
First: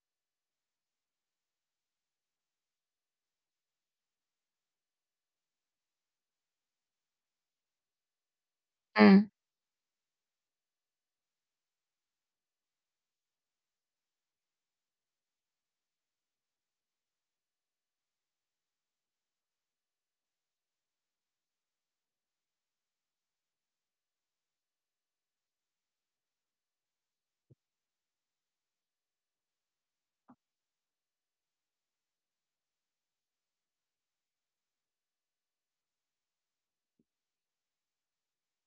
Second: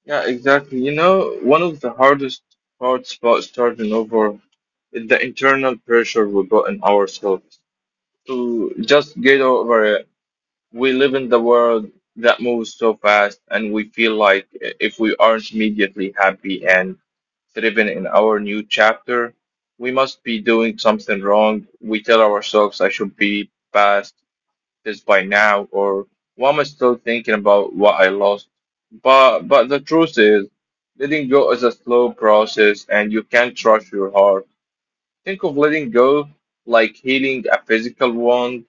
Speaker 2: yeah, exactly. You know, one of the hardest parts about starting over is the internal pressure we put on ourselves to just
Speaker 1: Mm,
Speaker 2: get over it. We live in the world that moves so fast and we feel like if we aren't immediately happy and thriving in our new chapter, we must be doing something wrong. We tell ourselves I should be past this by now, or why am I still thinking about what I lost? But the truth is, letting go is a slow process and you can't trust your heart. Think of letting go like healing a physical wound.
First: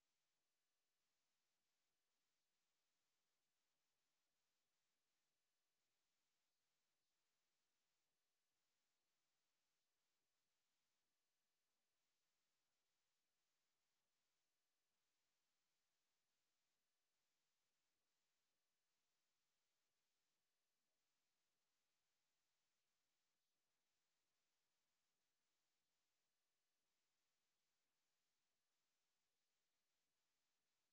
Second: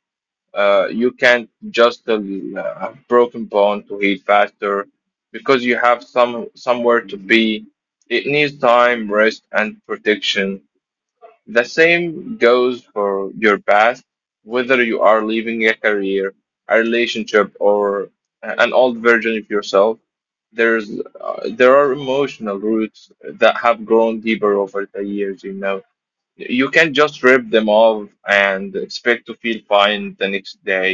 Speaker 2: You can't just broken bone to heal faster because you have somewhere to be. It needs time, rest, and protection. The same goes for your past, whether you are leaving a career, a relationship, or an old version of yourself. There's there are emotional roots that have grown deeper over the years. You know, you can't just rip them off and expect to feel fine the next day.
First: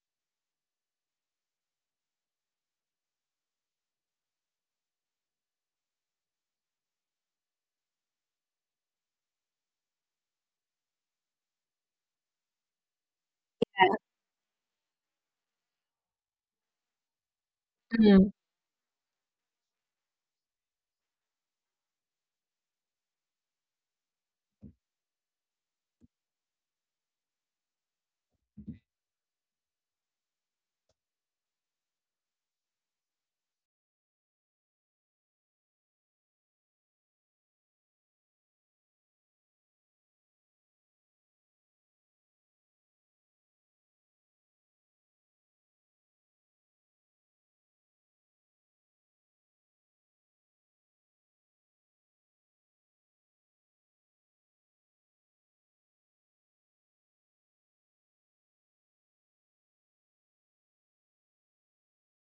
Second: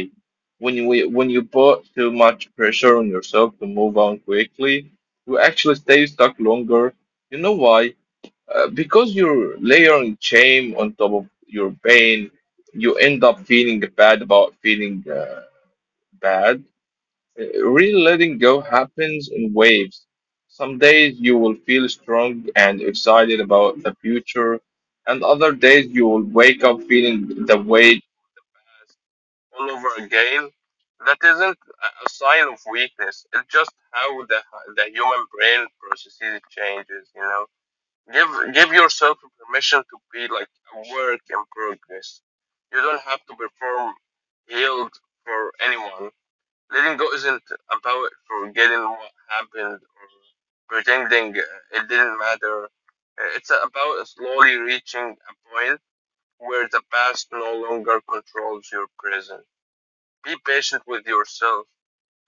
Speaker 2: When you put too much pressure on yourself to move on quickly, you actually stay stuck longer. You know why? Because you're layering shame on top of your pain, you end up feeling bad about feeling bad. Real
Speaker 1: mm.
Speaker 2: letting go happens in waves. Some days you will feel strong and excited about the future, and other days you will wake up feeling the weight all over again. That isn't a sign of weakness. It's just how the human brain processes changes. You know, give give yourself permission to be like a work in progress. You don't have to perform healed for anyone. Letting go isn't about forgetting what happened or pretending it didn't matter. It's about slowly reaching a point where the past no longer controls your present. Be patient with yourself.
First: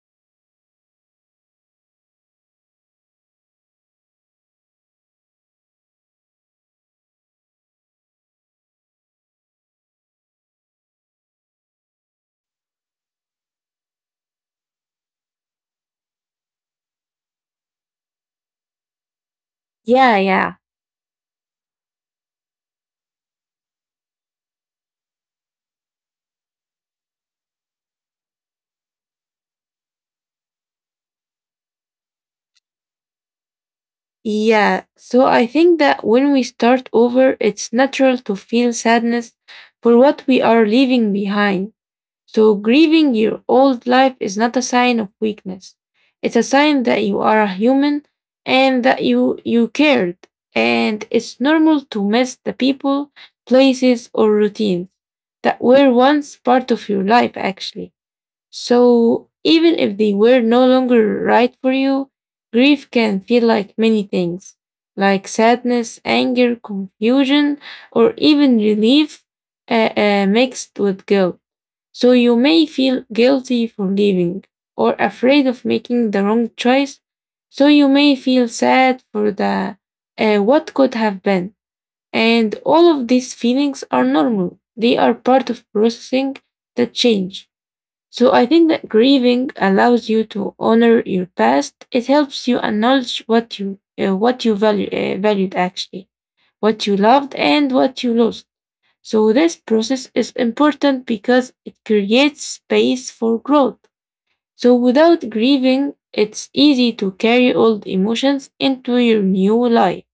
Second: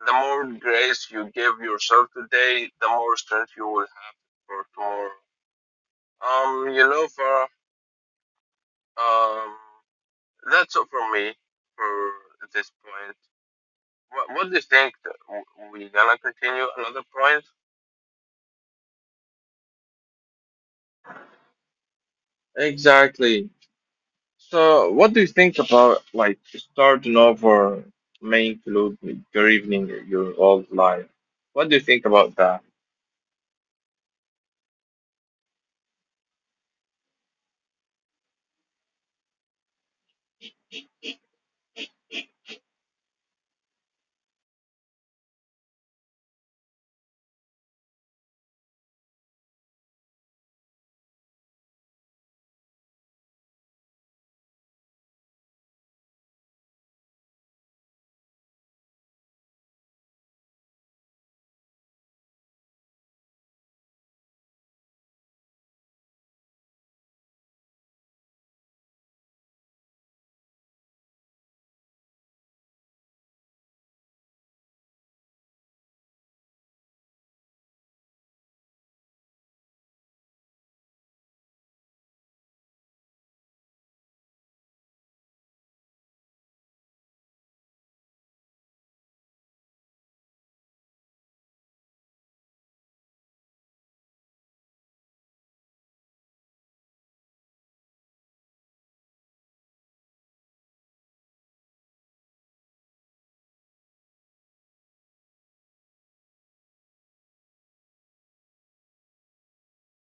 Speaker 2: The more grace you give yourself today, the more strength you will have for tomorrow. You know, for um, that's all from me for this point. What do you think? We're gonna continue another point?
Speaker 1: Yeah, yeah.
Speaker 2: Exactly. So, what do you think about like starting over may include your evening, your old life? What do you think about that?
Speaker 1: Yeah. So I think that when we start over, it's natural to feel sadness for what we are leaving behind. So, grieving your old life is not a sign of weakness. It's a sign that you are a human and that you cared. And it's normal to miss the people, places, or routines that were once part of your life, actually. So, even if they were no longer right for you, grief can feel like many things, like sadness, anger, confusion, or even relief mixed with guilt. So you may feel guilty for leaving or afraid of making the wrong choice. So you may feel sad for the what could have been. And all of these feelings are normal. They are part of processing the change. So I think that grieving allows you to honor your past. It helps you acknowledge what you valued actually, what you loved and what you lost. So this process is important because it creates space for growth. So without grieving, it's easy to carry old emotions into your new life,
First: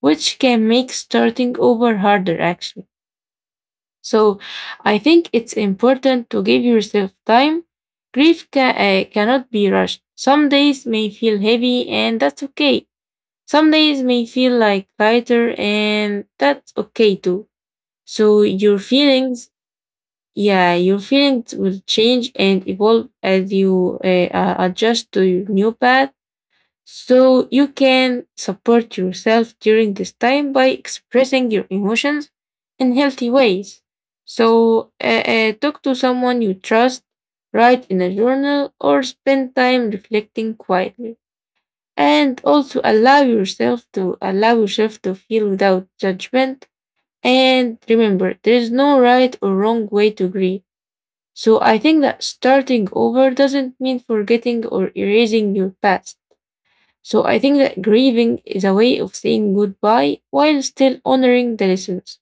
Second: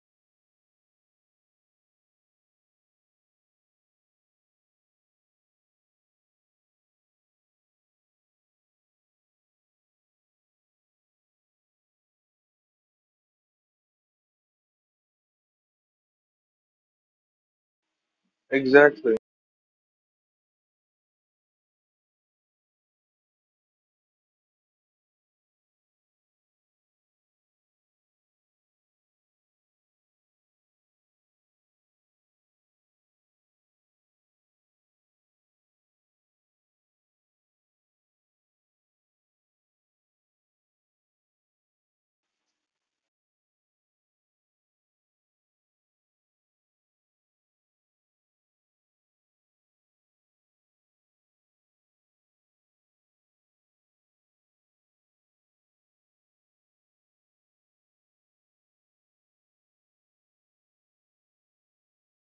Speaker 1: which can make starting over harder actually. So I think it's important to give yourself time. Grief cannot be rushed. Some days may feel heavy and that's okay. Some days may feel like lighter and that's okay too. So your
Speaker 2: Exactly.
Speaker 1: feelings yeah, your feelings will change and evolve as you adjust to your new path. So you can support yourself during this time by expressing your emotions in healthy ways. So talk to someone you trust, write in a journal, or spend time reflecting quietly. And also allow yourself to feel without judgment. And remember, there is no right or wrong way to grieve. So I think that starting over doesn't mean forgetting or erasing your past. So I think that grieving is a way of saying goodbye while still honoring the lessons,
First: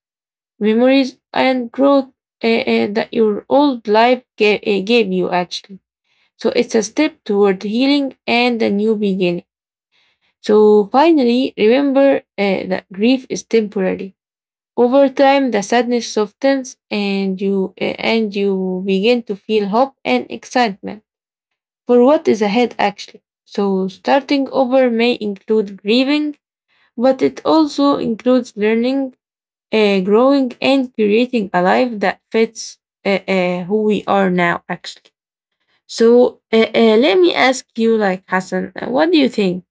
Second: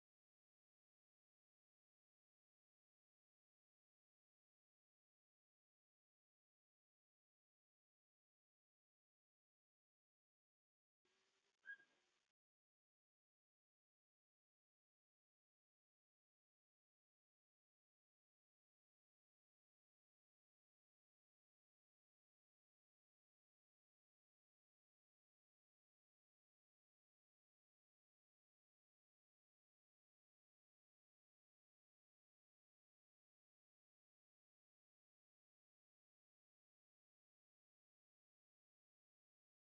Speaker 1: memories, and growth that your old life gave you, actually. So it's a step toward healing and a new beginning. So finally, remember that grief is temporary. Over time, the sadness softens, and you begin to feel hope and excitement for what is ahead actually. So starting over may include grieving, but it also includes learning, growing, and creating a life that fits who we are now actually. So let me ask you, like Hassan, what do you think?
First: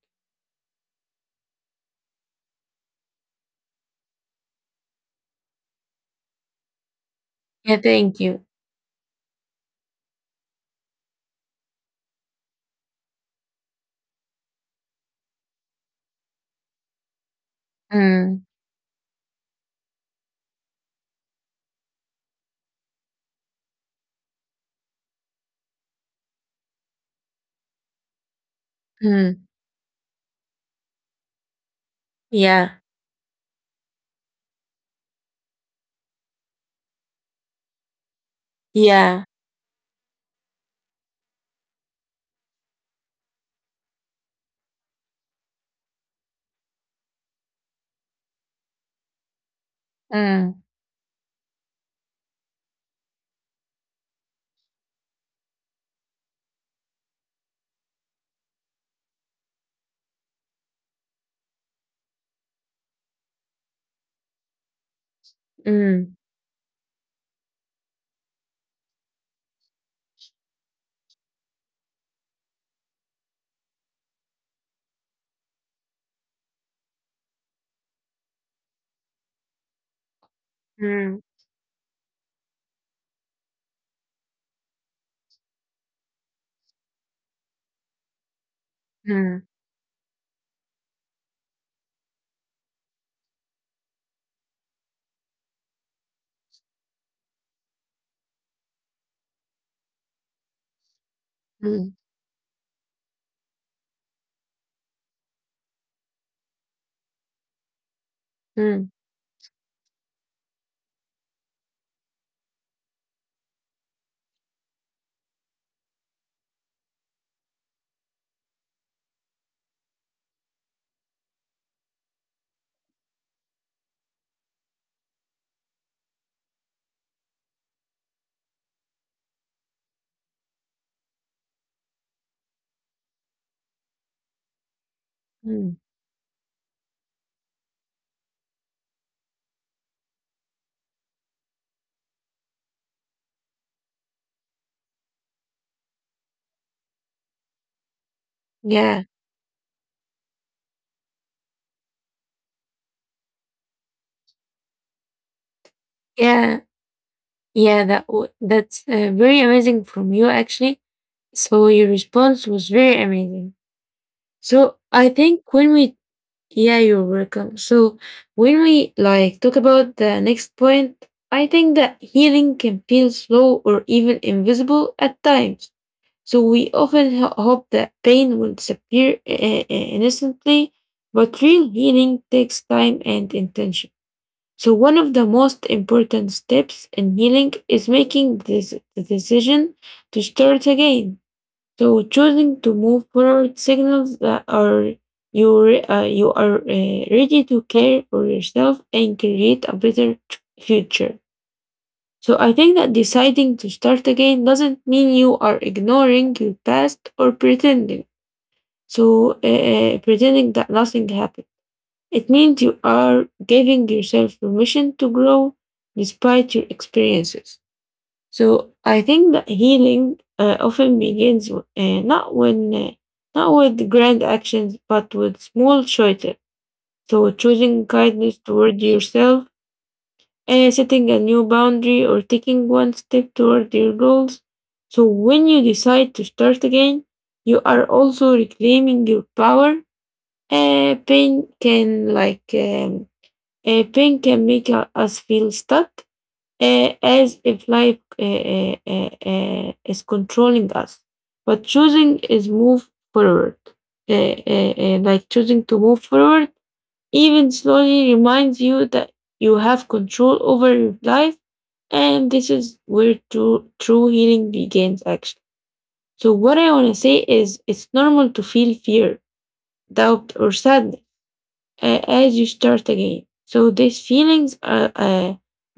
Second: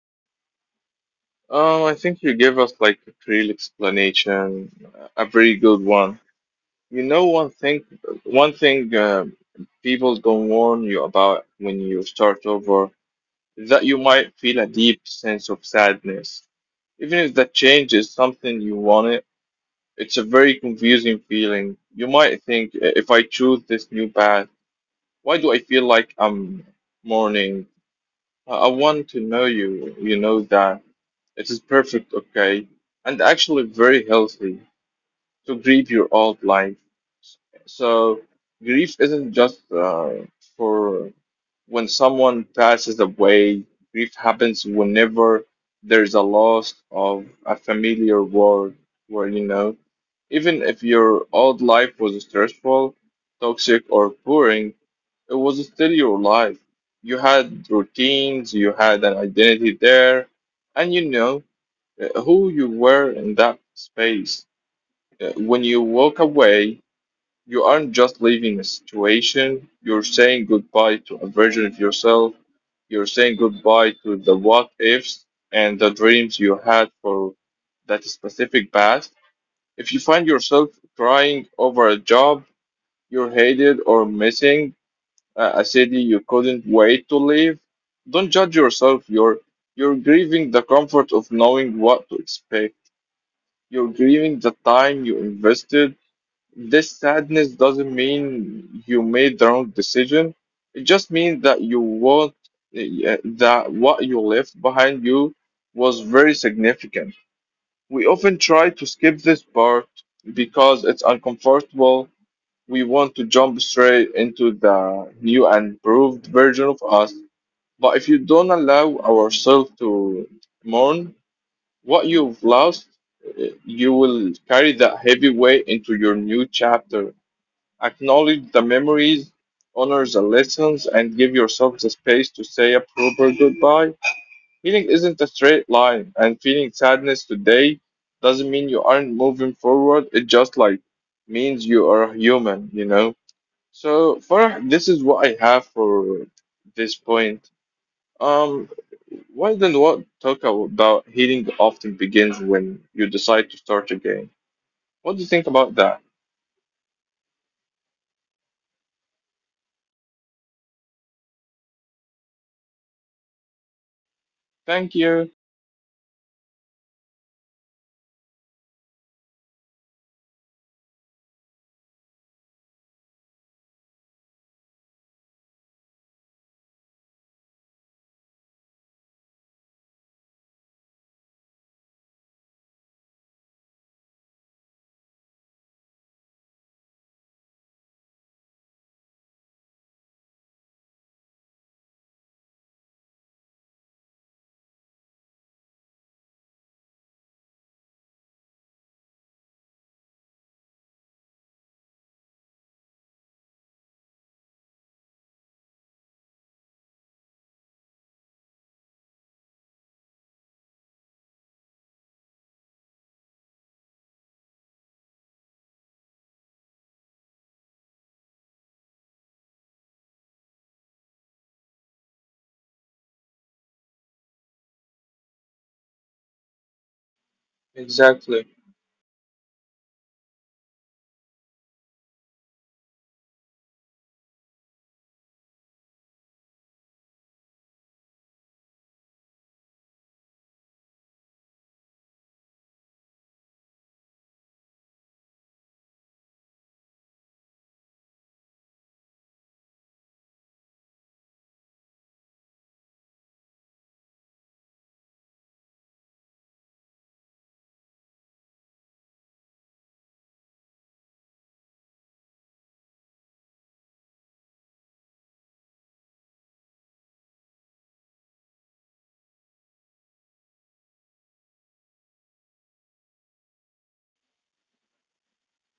Speaker 2: I think you gave us like a real explanation, a very good one. You know,
Speaker 1: Yeah, thank you.
Speaker 2: one thing people don't warn you about when you start over is that you might feel a deep sense of sadness, even if that change is
Speaker 1: Mm,
Speaker 2: something you wanted. It's a very confusing feeling. You might think, If I choose this new path, why do I feel like I'm mourning? I want to
Speaker 1: mm,
Speaker 2: know you. You know that it is perfect, okay,
Speaker 1: yeah,
Speaker 2: and actually very healthy to grieve your old life." So grief
Speaker 1: yeah.
Speaker 2: isn't just for when someone passes away. Grief happens whenever there's a loss of a familiar world, where you know, even
Speaker 1: Mm,
Speaker 2: if your old life was stressful, toxic, or boring, it was still your life. You had routines, you had an identity there, and you know who you were in that space. When you
Speaker 1: mm,
Speaker 2: walk away, you aren't just leaving a situation, you're saying goodbye to a version of yourself. You're saying goodbye to the what ifs and the dreams you had for that specific past. If you find yourself
Speaker 1: mm,
Speaker 2: crying over a job you hated or missing a city you couldn't wait to leave, don't judge yourself.
Speaker 1: mm,
Speaker 2: You're grieving the comfort of knowing what to expect. You're grieving the time you invested. This sadness doesn't mean you made the wrong decision. It just means that you
Speaker 1: mm,
Speaker 2: that what you left behind you was very significant. We often try to
Speaker 1: mm,
Speaker 2: skip this part because it's uncomfortable. We want to jump straight into the new and improved version of us. But if you don't allow ourselves to mourn what you've lost, you will carry that heavy weight into your new chapter. Acknowledge the memories, honor the lessons, and give yourself the space to say a proper goodbye. Healing isn't a straight
Speaker 1: mm.
Speaker 2: line, and feeling sadness today doesn't mean you aren't moving forward. It just like means you are human, you know. So for this is what I have for this point. Um,
Speaker 1: Yeah,
Speaker 2: why then what talk about healing often begins when you decide to start again. What do you think about that?
Speaker 1: yeah, yeah. That's very amazing from you, actually. So your response was very amazing. So
Speaker 2: Thank
Speaker 1: I
Speaker 2: you.
Speaker 1: think when we yeah, you're welcome. So when we like talk about the next point, I think that healing can feel slow or even invisible at times. So we often hope that pain will disappear instantly, but real healing takes time and intention. So one of the most important steps in healing is making this the decision to start again. So choosing to move forward signals that you are ready to care for yourself and create a better future. So I think that deciding to start again doesn't mean you are ignoring your past or pretending. So pretending that nothing happened. It means you are giving yourself permission to grow despite your experiences. So I think that healing often begins not with grand actions, but with small choices. So choosing kindness
Speaker 2: Exactly.
Speaker 1: toward yourself, setting a new boundary, or taking one step toward your goals. So when you decide to start again, you are also reclaiming your power. Uh, pain can like um, Pain can make us feel stuck, as if life is controlling us. But choosing is move forward, like choosing to move forward, even slowly reminds you that you have control over your life, and this is where true healing begins. Actually, so what I want to say is, it's normal to feel fear, doubt, or sadness as you start again. So these feelings are,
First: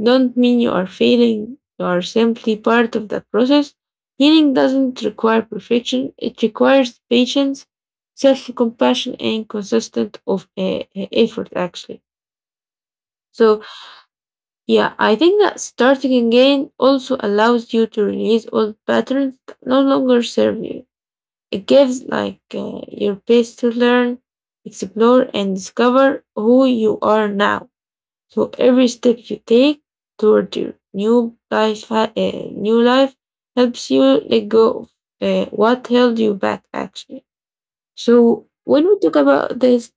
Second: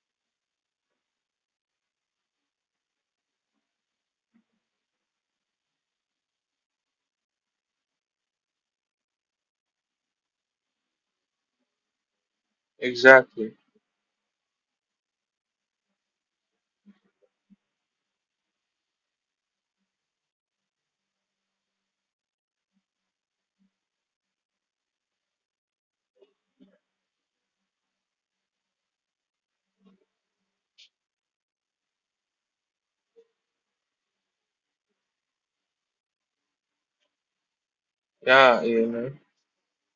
Speaker 1: don't mean you are failing. You are simply part of the process. Healing doesn't require perfection. It requires patience, self-compassion, and consistent of effort. Actually,
Speaker 2: Exactly.
Speaker 1: so yeah, I think that starting again also allows you to release old patterns that no longer serve you. It gives like your pace to learn, explore, and discover who you are now. So every step you take toward your new life, new life helps you let go of what held you back, actually. So
Speaker 2: Yeah,
Speaker 1: when
Speaker 2: you
Speaker 1: we
Speaker 2: know.
Speaker 1: talk about this,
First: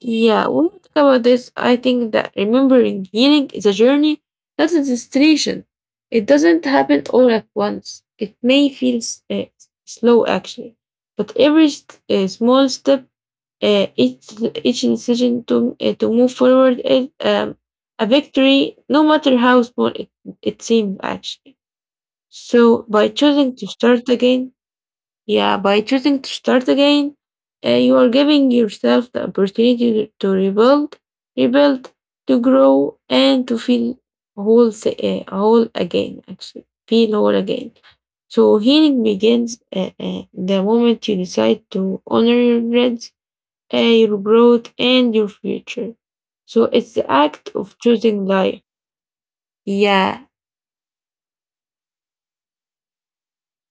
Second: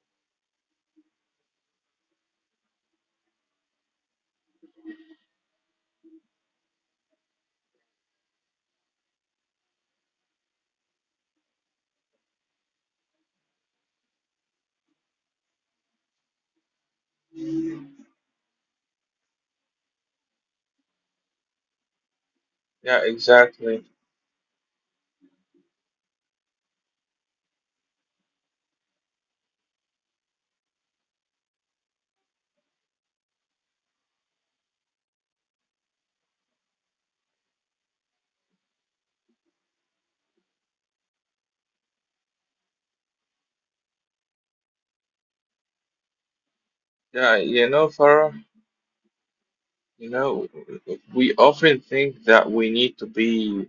Speaker 1: yeah, when we talk about this, I think that remembering healing is a journey, not a destination. It doesn't happen all at once. It may feel slow, actually, but every small step, uh, each each decision to move forward is a victory, no matter how small it seems actually. So
Speaker 2: Yeah,
Speaker 1: by choosing to
Speaker 2: exactly.
Speaker 1: start again, yeah, by choosing to start again, you are giving yourself the opportunity to rebuild, rebuild, to grow, and to feel whole again. Actually, feel whole again. So healing begins the moment you decide to honor your dreams, your growth, and your future. So it's the
Speaker 2: Yeah,
Speaker 1: act
Speaker 2: you
Speaker 1: of
Speaker 2: know,
Speaker 1: choosing
Speaker 2: Farah,
Speaker 1: life.
Speaker 2: you
Speaker 1: Yeah,
Speaker 2: know, we often think that we need to be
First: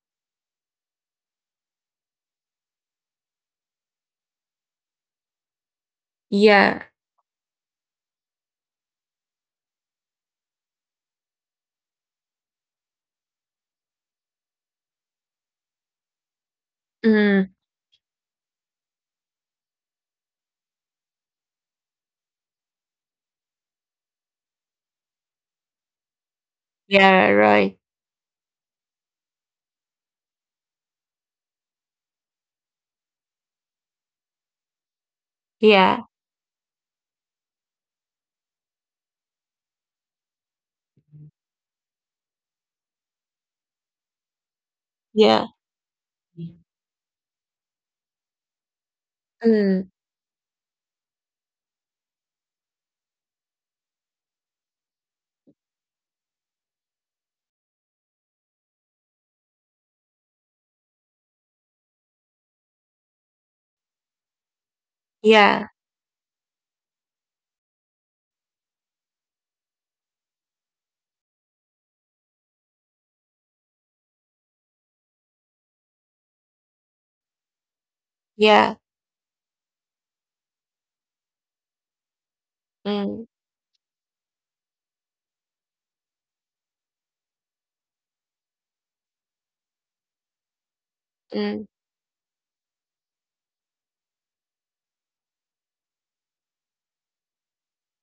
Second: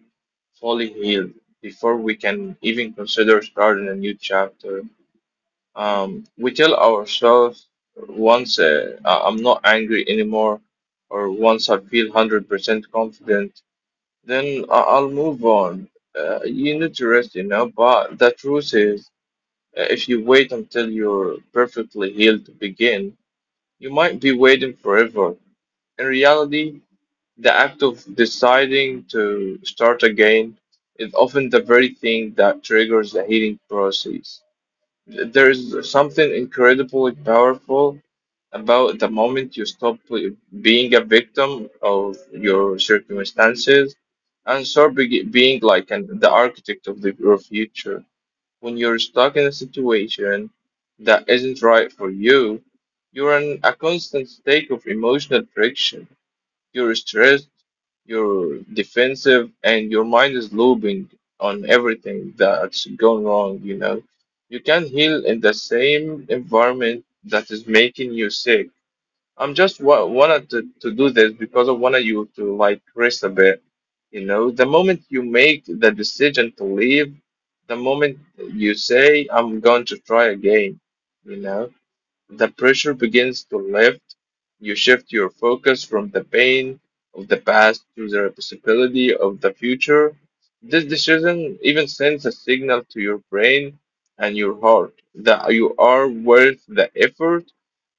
Speaker 2: fully healed before we can even consider starting a new chapter. We tell
Speaker 1: yeah,
Speaker 2: ourselves, once I'm not angry anymore, or once I feel 100% confident, then I'll move on. You need to rest, you
Speaker 1: mm,
Speaker 2: know, but the truth is, if you wait until you're perfectly healed to begin, you might be waiting forever. In reality,
Speaker 1: yeah,
Speaker 2: the
Speaker 1: right.
Speaker 2: act of deciding to start again is often the very thing that triggers the healing process. There is
Speaker 1: Yeah,
Speaker 2: something incredibly powerful about the moment you stop being a victim of your circumstances and start be-
Speaker 1: yeah,
Speaker 2: being like an, the architect of your future. When you're stuck in a
Speaker 1: mm,
Speaker 2: situation that isn't right for you, you're in a constant state of emotional friction. You're stressed, you're defensive, and your mind is looping on everything that's gone wrong, you know. You can't heal in the
Speaker 1: yeah,
Speaker 2: same environment that is making you sick. I'm just wa wanted to do this because I wanted you to like rest a bit. You know, the moment you make the decision to leave, the moment
Speaker 1: yeah,
Speaker 2: you say, I'm going to try again, you know the pressure
Speaker 1: mm,
Speaker 2: begins to lift. You shift your focus from the pain of the past to the possibility of the future. This decision
Speaker 1: mm,
Speaker 2: even sends a signal to your brain and your heart that you are worth the effort.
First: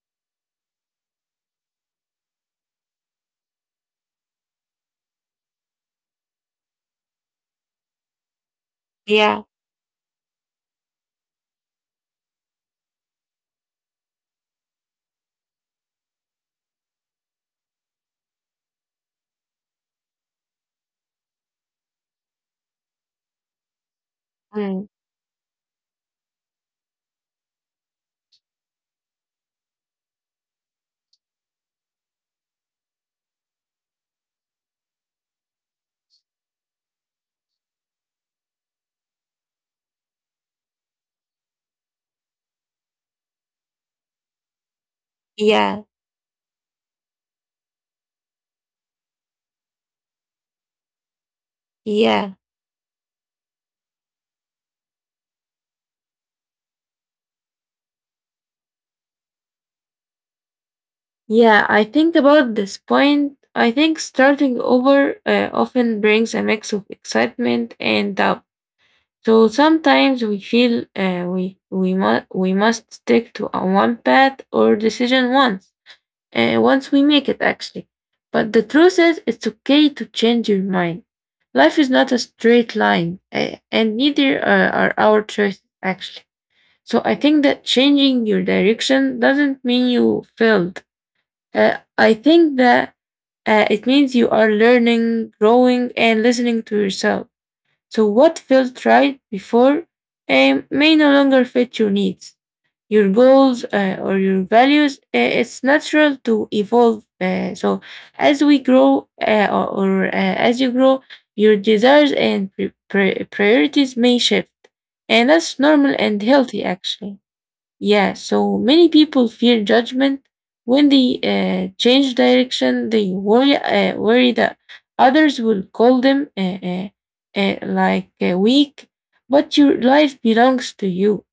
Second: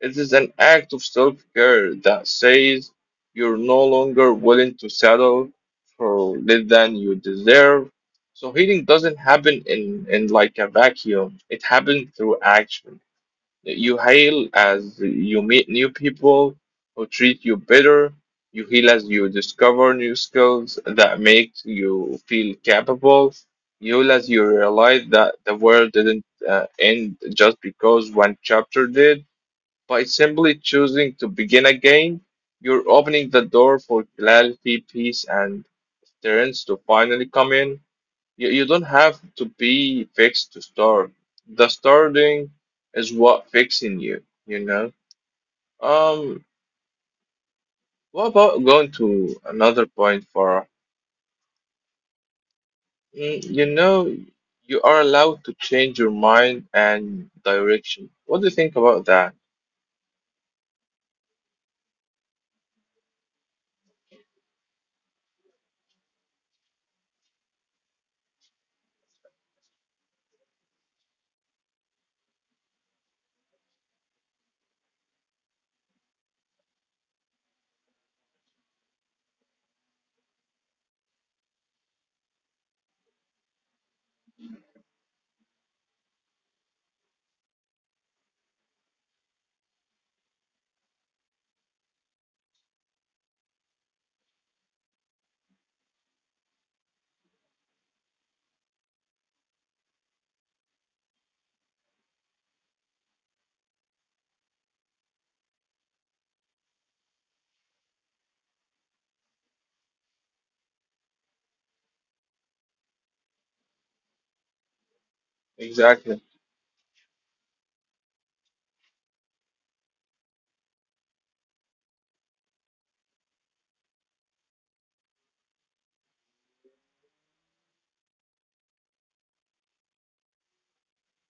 Speaker 2: It is an act of self care that says you're no longer willing to settle for less than you deserve. So healing doesn't
Speaker 1: yeah,
Speaker 2: happen in like a vacuum. It happens through action. You heal as you meet new people who treat you better. You heal as you discover new skills that make you feel capable. You heal as you
Speaker 1: mm,
Speaker 2: realize that the world didn't end just because one chapter did. By simply choosing to begin again, you're opening the door for clarity, peace, and strength to finally come in. You don't have to be fixed to start. The starting is what fixing you, you know?
Speaker 1: yeah,
Speaker 2: Um, what about going to another point, Farah?
Speaker 1: yeah.
Speaker 2: Mm, you know, you are allowed to change your mind and direction. What do you think about that?
Speaker 1: Yeah, I think about this point. I think starting over often brings a mix of excitement and doubt. So sometimes we feel we must stick to a one path or decision once we make it actually. But the truth is, it's okay to change your mind. Life is not a straight line, and neither are our choices actually. So I think that changing your direction doesn't mean you failed. I think that it means you are learning, growing, and listening to yourself. So, what felt right before may no longer fit your needs, your goals, or your values. It's natural to evolve. So, as we grow, as you grow, your desires and priorities may shift. And that's normal and
Speaker 2: Exactly,
Speaker 1: healthy, actually. Yeah, so many people fear judgment when they change direction. They worry that others will call them weak. But your life belongs to you,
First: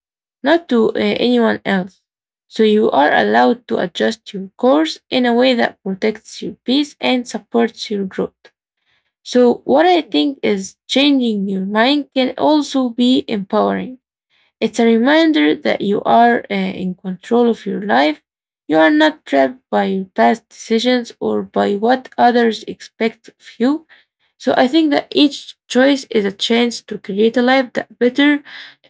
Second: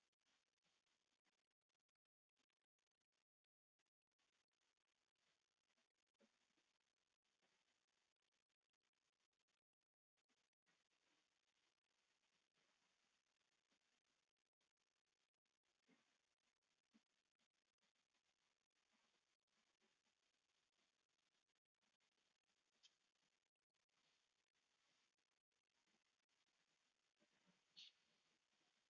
Speaker 1: not to anyone else. So you are allowed to adjust your course in a way that protects your peace and supports your growth. So what I think is changing your mind can also be empowering. It's a reminder that you are in control of your life. You are not trapped by your past decisions or by what others expect of you. So I think that each choice is a chance to create a life that better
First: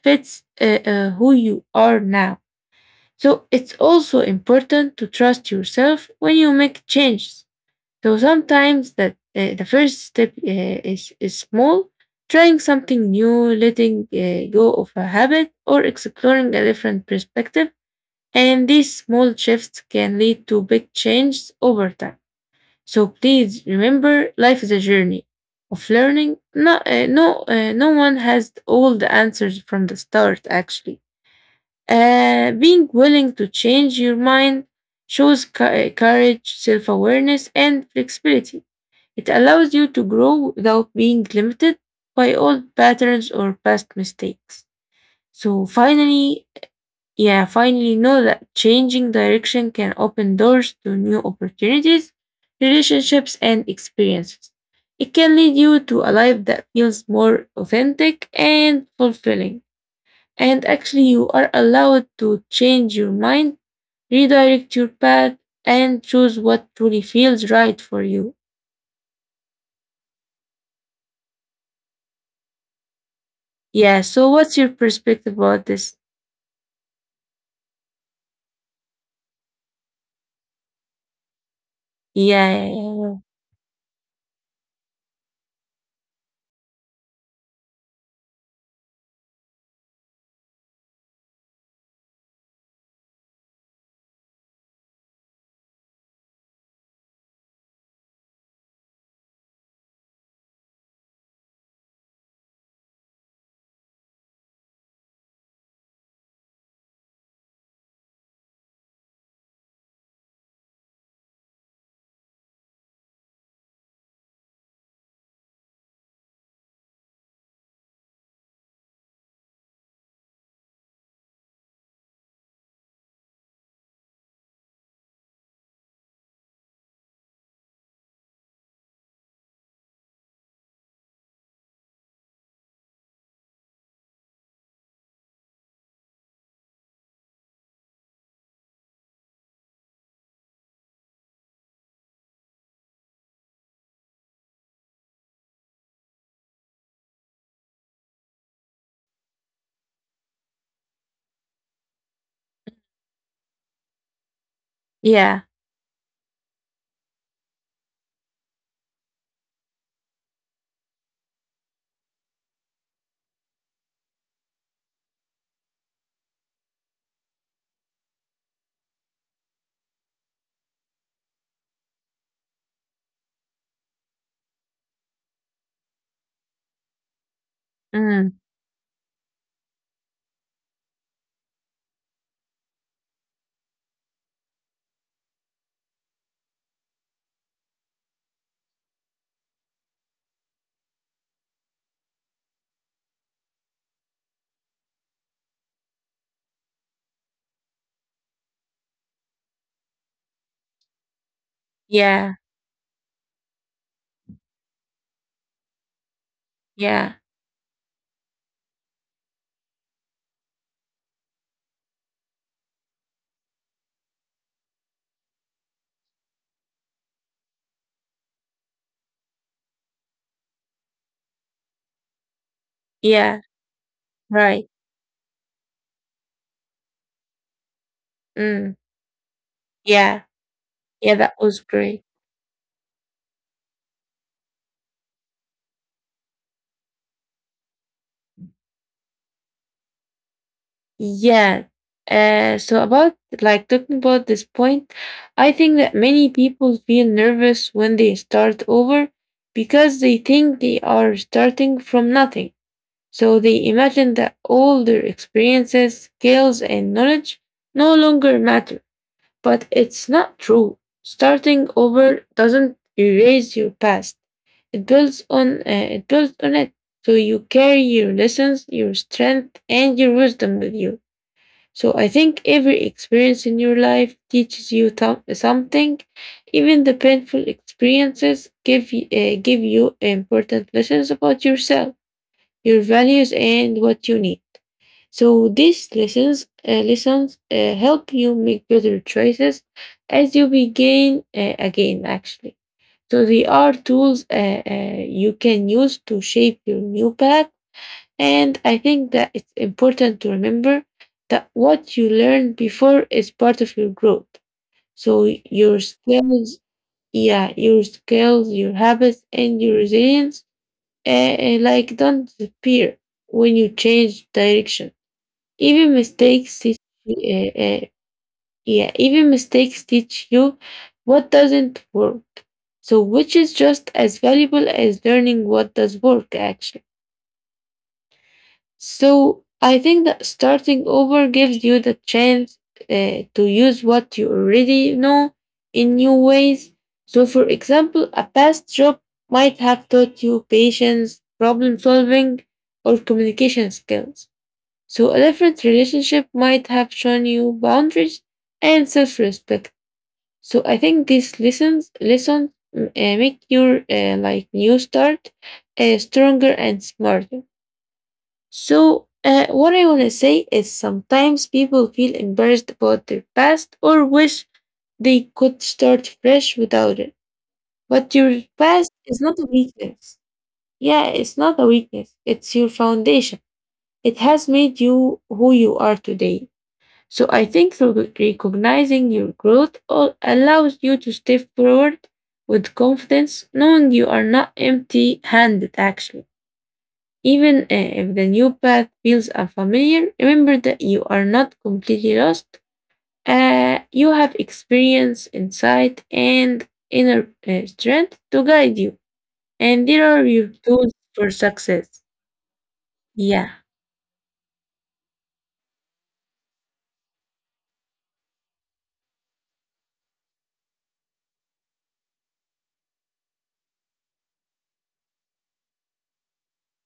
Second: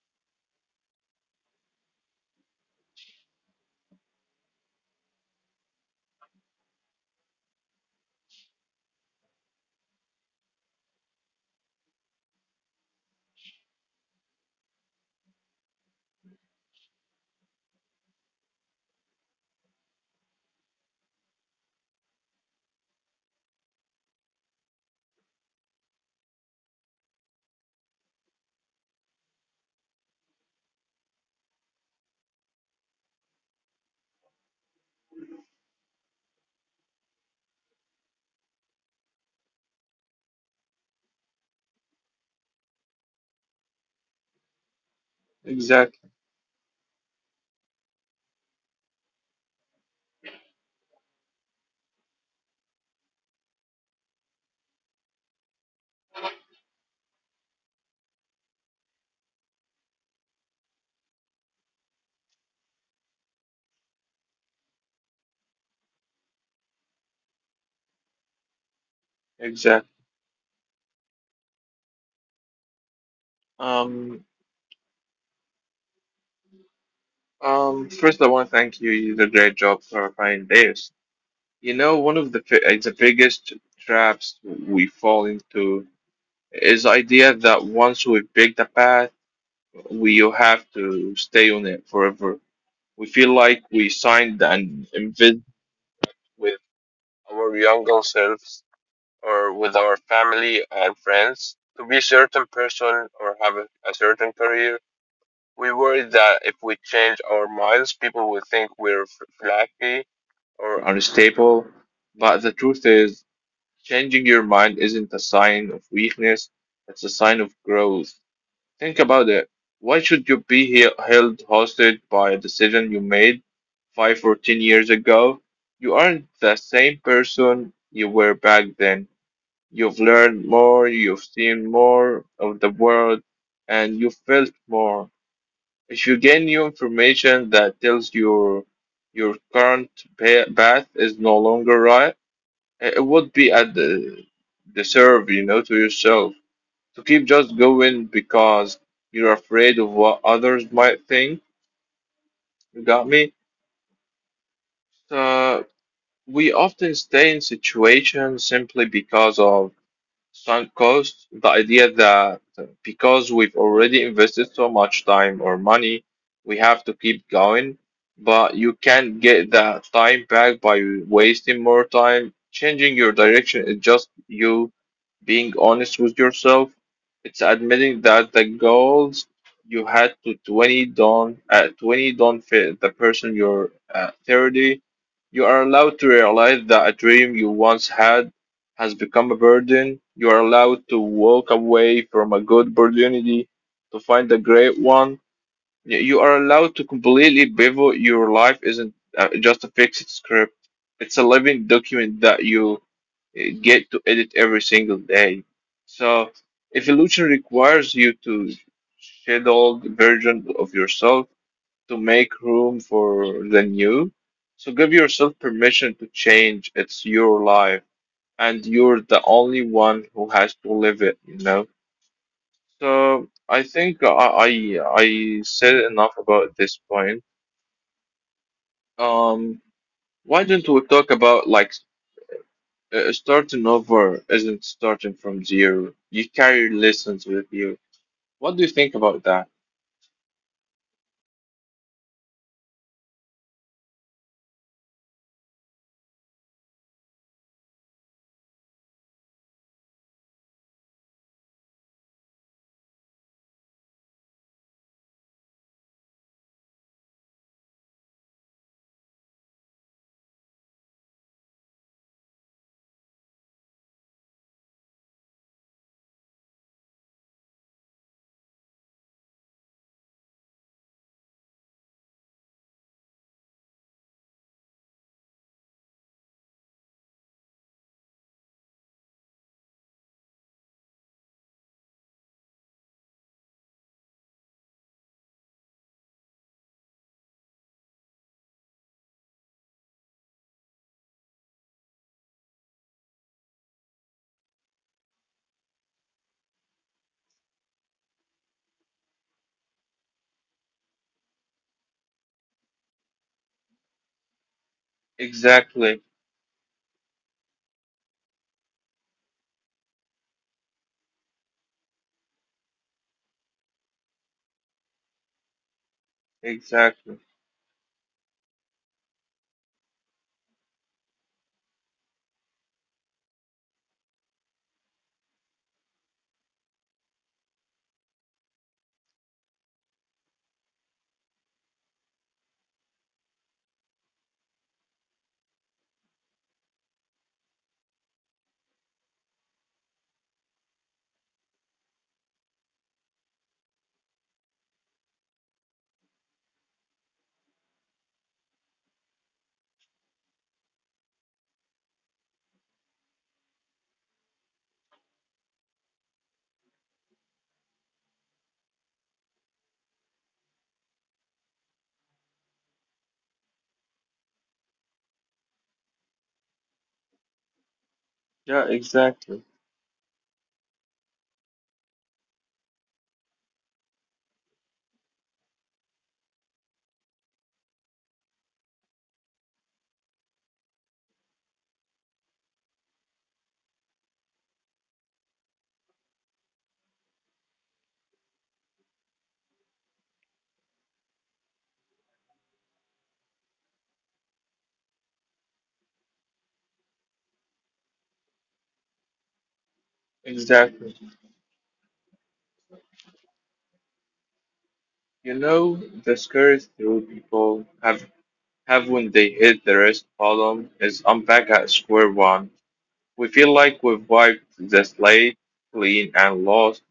Speaker 1: fits who you are now. So it's also important to trust yourself when you make changes. So sometimes that the first step is small, trying something new, letting go of a habit, or exploring a different perspective. And these small shifts can lead to big changes over time. So please remember, life is a journey of learning. No one has all the answers from the start. Actually, being willing to change your mind shows courage, self-awareness, and flexibility. It allows you to grow without being limited by old patterns or past mistakes. So
Speaker 2: exactly,
Speaker 1: yeah, finally know that changing direction can open doors to new opportunities, relationships, and experiences. It can lead you to a life that feels more authentic and fulfilling. And actually, you are allowed to change your mind, redirect your path, and choose what truly feels right for you.
Speaker 2: exactly.
Speaker 1: Yeah,
Speaker 2: Um,
Speaker 1: so what's your perspective about this?
Speaker 2: First, I want to thank you. You did a great job clarifying this. You know, one of the fi-
Speaker 1: Yeah,
Speaker 2: it's the
Speaker 1: yeah, yeah.
Speaker 2: biggest traps we fall into is the idea that once we pick the path, we have to stay on it forever. We feel like we signed an invite with our younger selves or with our family and friends to be a certain person or have a certain career. We worry that if we change our minds, people will think we're flaky or unstable. But the truth is, changing your mind isn't a sign of weakness, it's a sign of growth. Think about it. Why should you be held hostage by a decision you made 5 or 10 years ago? You aren't the same person you were back then. You've learned more, you've seen more of the world, and you felt more. If you gain new information that tells you your current path is no longer right, it would be at the serve, you know, to yourself. To keep just going because you're afraid of what others might think. You got me?
Speaker 1: Yeah.
Speaker 2: So we often stay in situations simply because of sunk costs. The idea that because we've already invested so much time or money, we have to keep going. But you can't get that time back by wasting more time. Changing your direction is just you being honest with yourself, it's admitting that the
Speaker 1: Mm.
Speaker 2: goals you had to 20 don't at 20 don't fit the person you're at 30. You are allowed to realize that a dream you once had has become a burden. You are allowed to walk away from a good opportunity to find a great one. You are allowed to completely pivot. Your life isn't just a fixed script. It's a living document that
Speaker 1: Yeah,
Speaker 2: you get to edit every single day. So evolution
Speaker 1: yeah,
Speaker 2: requires you to shadow the version of yourself to make room for the new. So give yourself permission to change. It's your life and you're the only one who has to live it, you know? So
Speaker 1: yeah.
Speaker 2: I think
Speaker 1: Right.
Speaker 2: I said enough about this point.
Speaker 1: Mm.
Speaker 2: Um,
Speaker 1: Yeah.
Speaker 2: why don't we talk
Speaker 1: Yeah, that
Speaker 2: about
Speaker 1: was
Speaker 2: like,
Speaker 1: great.
Speaker 2: Starting over isn't starting from zero. You carry lessons with you. What do you think about that?
Speaker 1: Yeah. So about like talking about this point, I think that many people feel nervous when they start over because they think they are starting from nothing. So they imagine that all their experiences, skills, and knowledge no longer matter. But it's not true. Starting over doesn't erase your past. It builds on it builds on it. So you carry your lessons, your strength, and your wisdom with you. So I think every experience in your life teaches you something. Even the painful experiences give you important lessons about yourself, your values, and what you need. So these lessons help you make better choices as you begin again, actually. So they are tools you can use to shape your new path. And I think that it's important to remember that what you learned before is part of your growth. So your
Speaker 2: Exactly,
Speaker 1: skills, yeah, your skills, your habits, and your resilience, uh, like don't disappear when you change direction. Even mistakes teach
Speaker 2: exactly.
Speaker 1: y- uh, uh, yeah, even mistakes teach you what doesn't work. So which is just as valuable as learning what does work actually. So I think that starting over gives you the chance to use what you already know in new ways. So for example, a past job might have taught you patience, problem solving, or communication skills. So, a different relationship might have shown you boundaries and self respect. So, I think these lessons make your like new start stronger and smarter. So, what I want to say is sometimes people feel embarrassed about their past or wish they could start fresh without it. But your
Speaker 2: Yeah,
Speaker 1: past is not
Speaker 2: exactly,
Speaker 1: a weakness. Yeah, it's not a weakness, it's your foundation. It has made you who you are today. So I think recognizing your growth all allows you to step forward with confidence, knowing you are not empty handed actually. Even if the new path feels unfamiliar, remember that you are not completely lost. You have experience, insight, and inner strength to guide you. And there are your
Speaker 2: exactly.
Speaker 1: tools for success. Yeah.
Speaker 2: You know, the scariest thing people have when they hit the rest column is, I'm back at square one. We feel like we've wiped the slate clean and lost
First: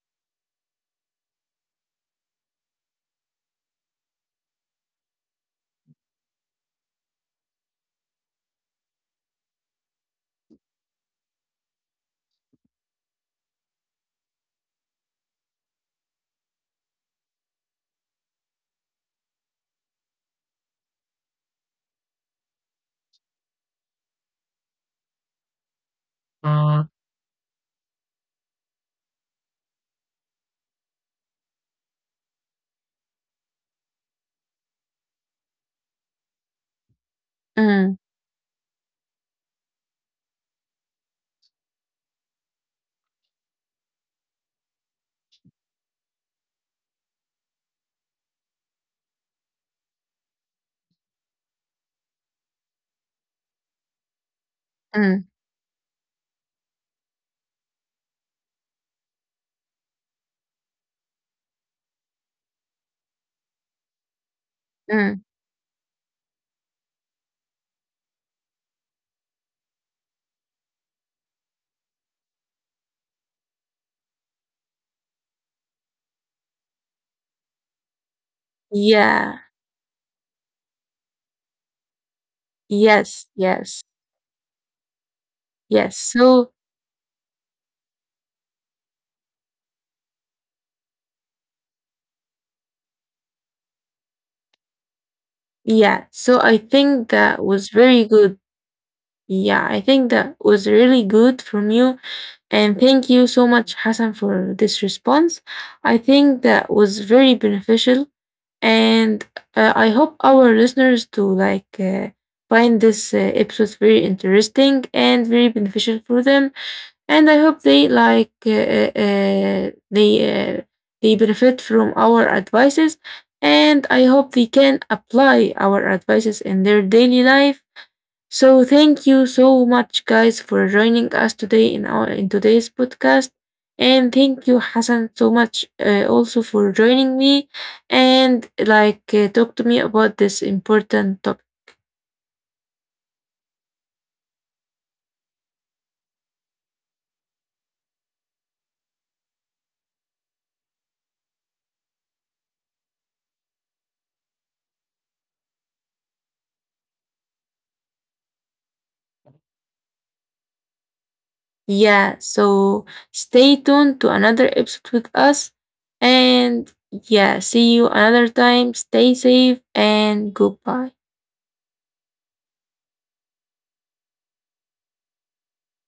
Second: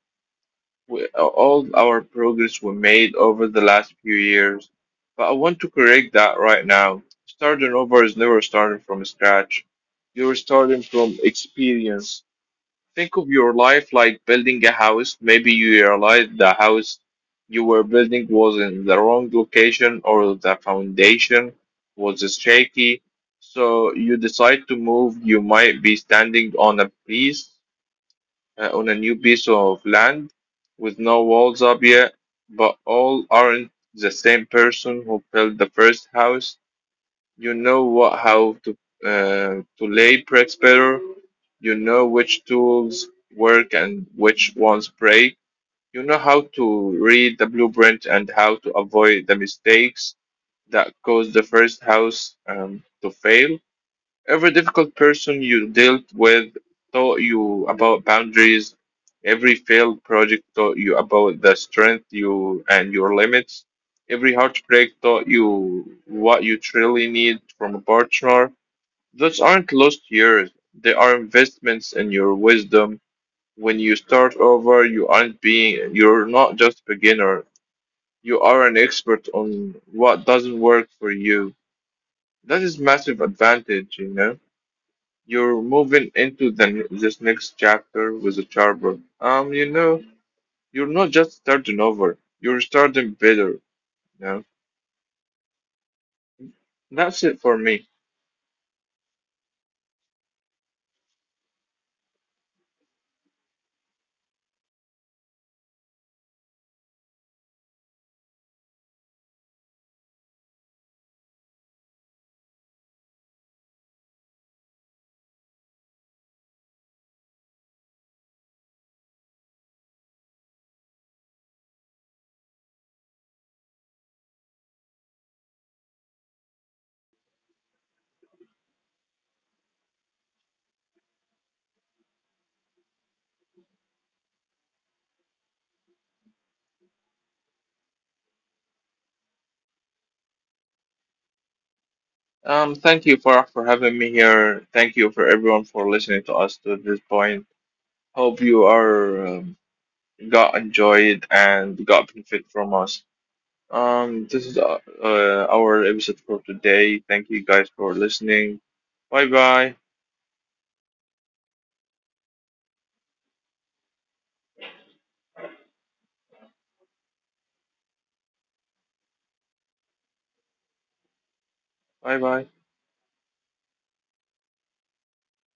Speaker 2: we, all our progress we made over the last few years. But I want to correct that right now. Starting over is never starting from scratch. You're starting from experience. Think of your life like building a house. Maybe you realized the house you were building was in the wrong location or the foundation was shaky. So you decide to move. You might be standing on a piece on a new piece of land with no walls up yet, but all aren't the same person who built the first house. You know
Speaker 1: Mm,
Speaker 2: what how to lay bricks better. You know which tools work and which ones break. You know how to read the blueprint and how to avoid the mistakes that caused the first house to fail. Every difficult
Speaker 1: mm,
Speaker 2: person you dealt with taught you about boundaries. Every failed project taught you about the strength you and your limits. Every heartbreak
Speaker 1: mm.
Speaker 2: taught you what you truly need from a partner. Those aren't lost years. They are investments in your wisdom. When you start over, you aren't being you're not just a beginner. You are an expert
Speaker 1: Yeah.
Speaker 2: on what doesn't work for you. That is massive
Speaker 1: Yes. Yes.
Speaker 2: advantage, you know? You're
Speaker 1: Yes.
Speaker 2: moving into
Speaker 1: So
Speaker 2: the this next chapter with a charbon. You know, you're not just starting over. You're starting better. You know,
Speaker 1: yeah, so I think
Speaker 2: that's it
Speaker 1: that
Speaker 2: for
Speaker 1: was
Speaker 2: me.
Speaker 1: very good. Yeah, I think that was really good from you. And thank you so much, Hassan, for this response. I think that was very beneficial. And I hope our listeners to like find this episode very interesting and very beneficial for them, and I hope they like they benefit from our advices, and I hope they can apply our advices in their daily life. So thank you so much, guys, for joining us today in our in today's podcast, and thank you, Hassan, so much also for joining me, and like talk to me about this important topic.
Speaker 2: Thank you for having me here. Thank you for everyone for listening to us to this point. Hope you are got enjoyed and got benefit from us. This is our episode for today. Thank you guys for listening. Bye bye.
Speaker 1: Yeah, so stay tuned to another episode with us. And yeah, see you another time. Stay safe and goodbye.
Speaker 2: Bye bye.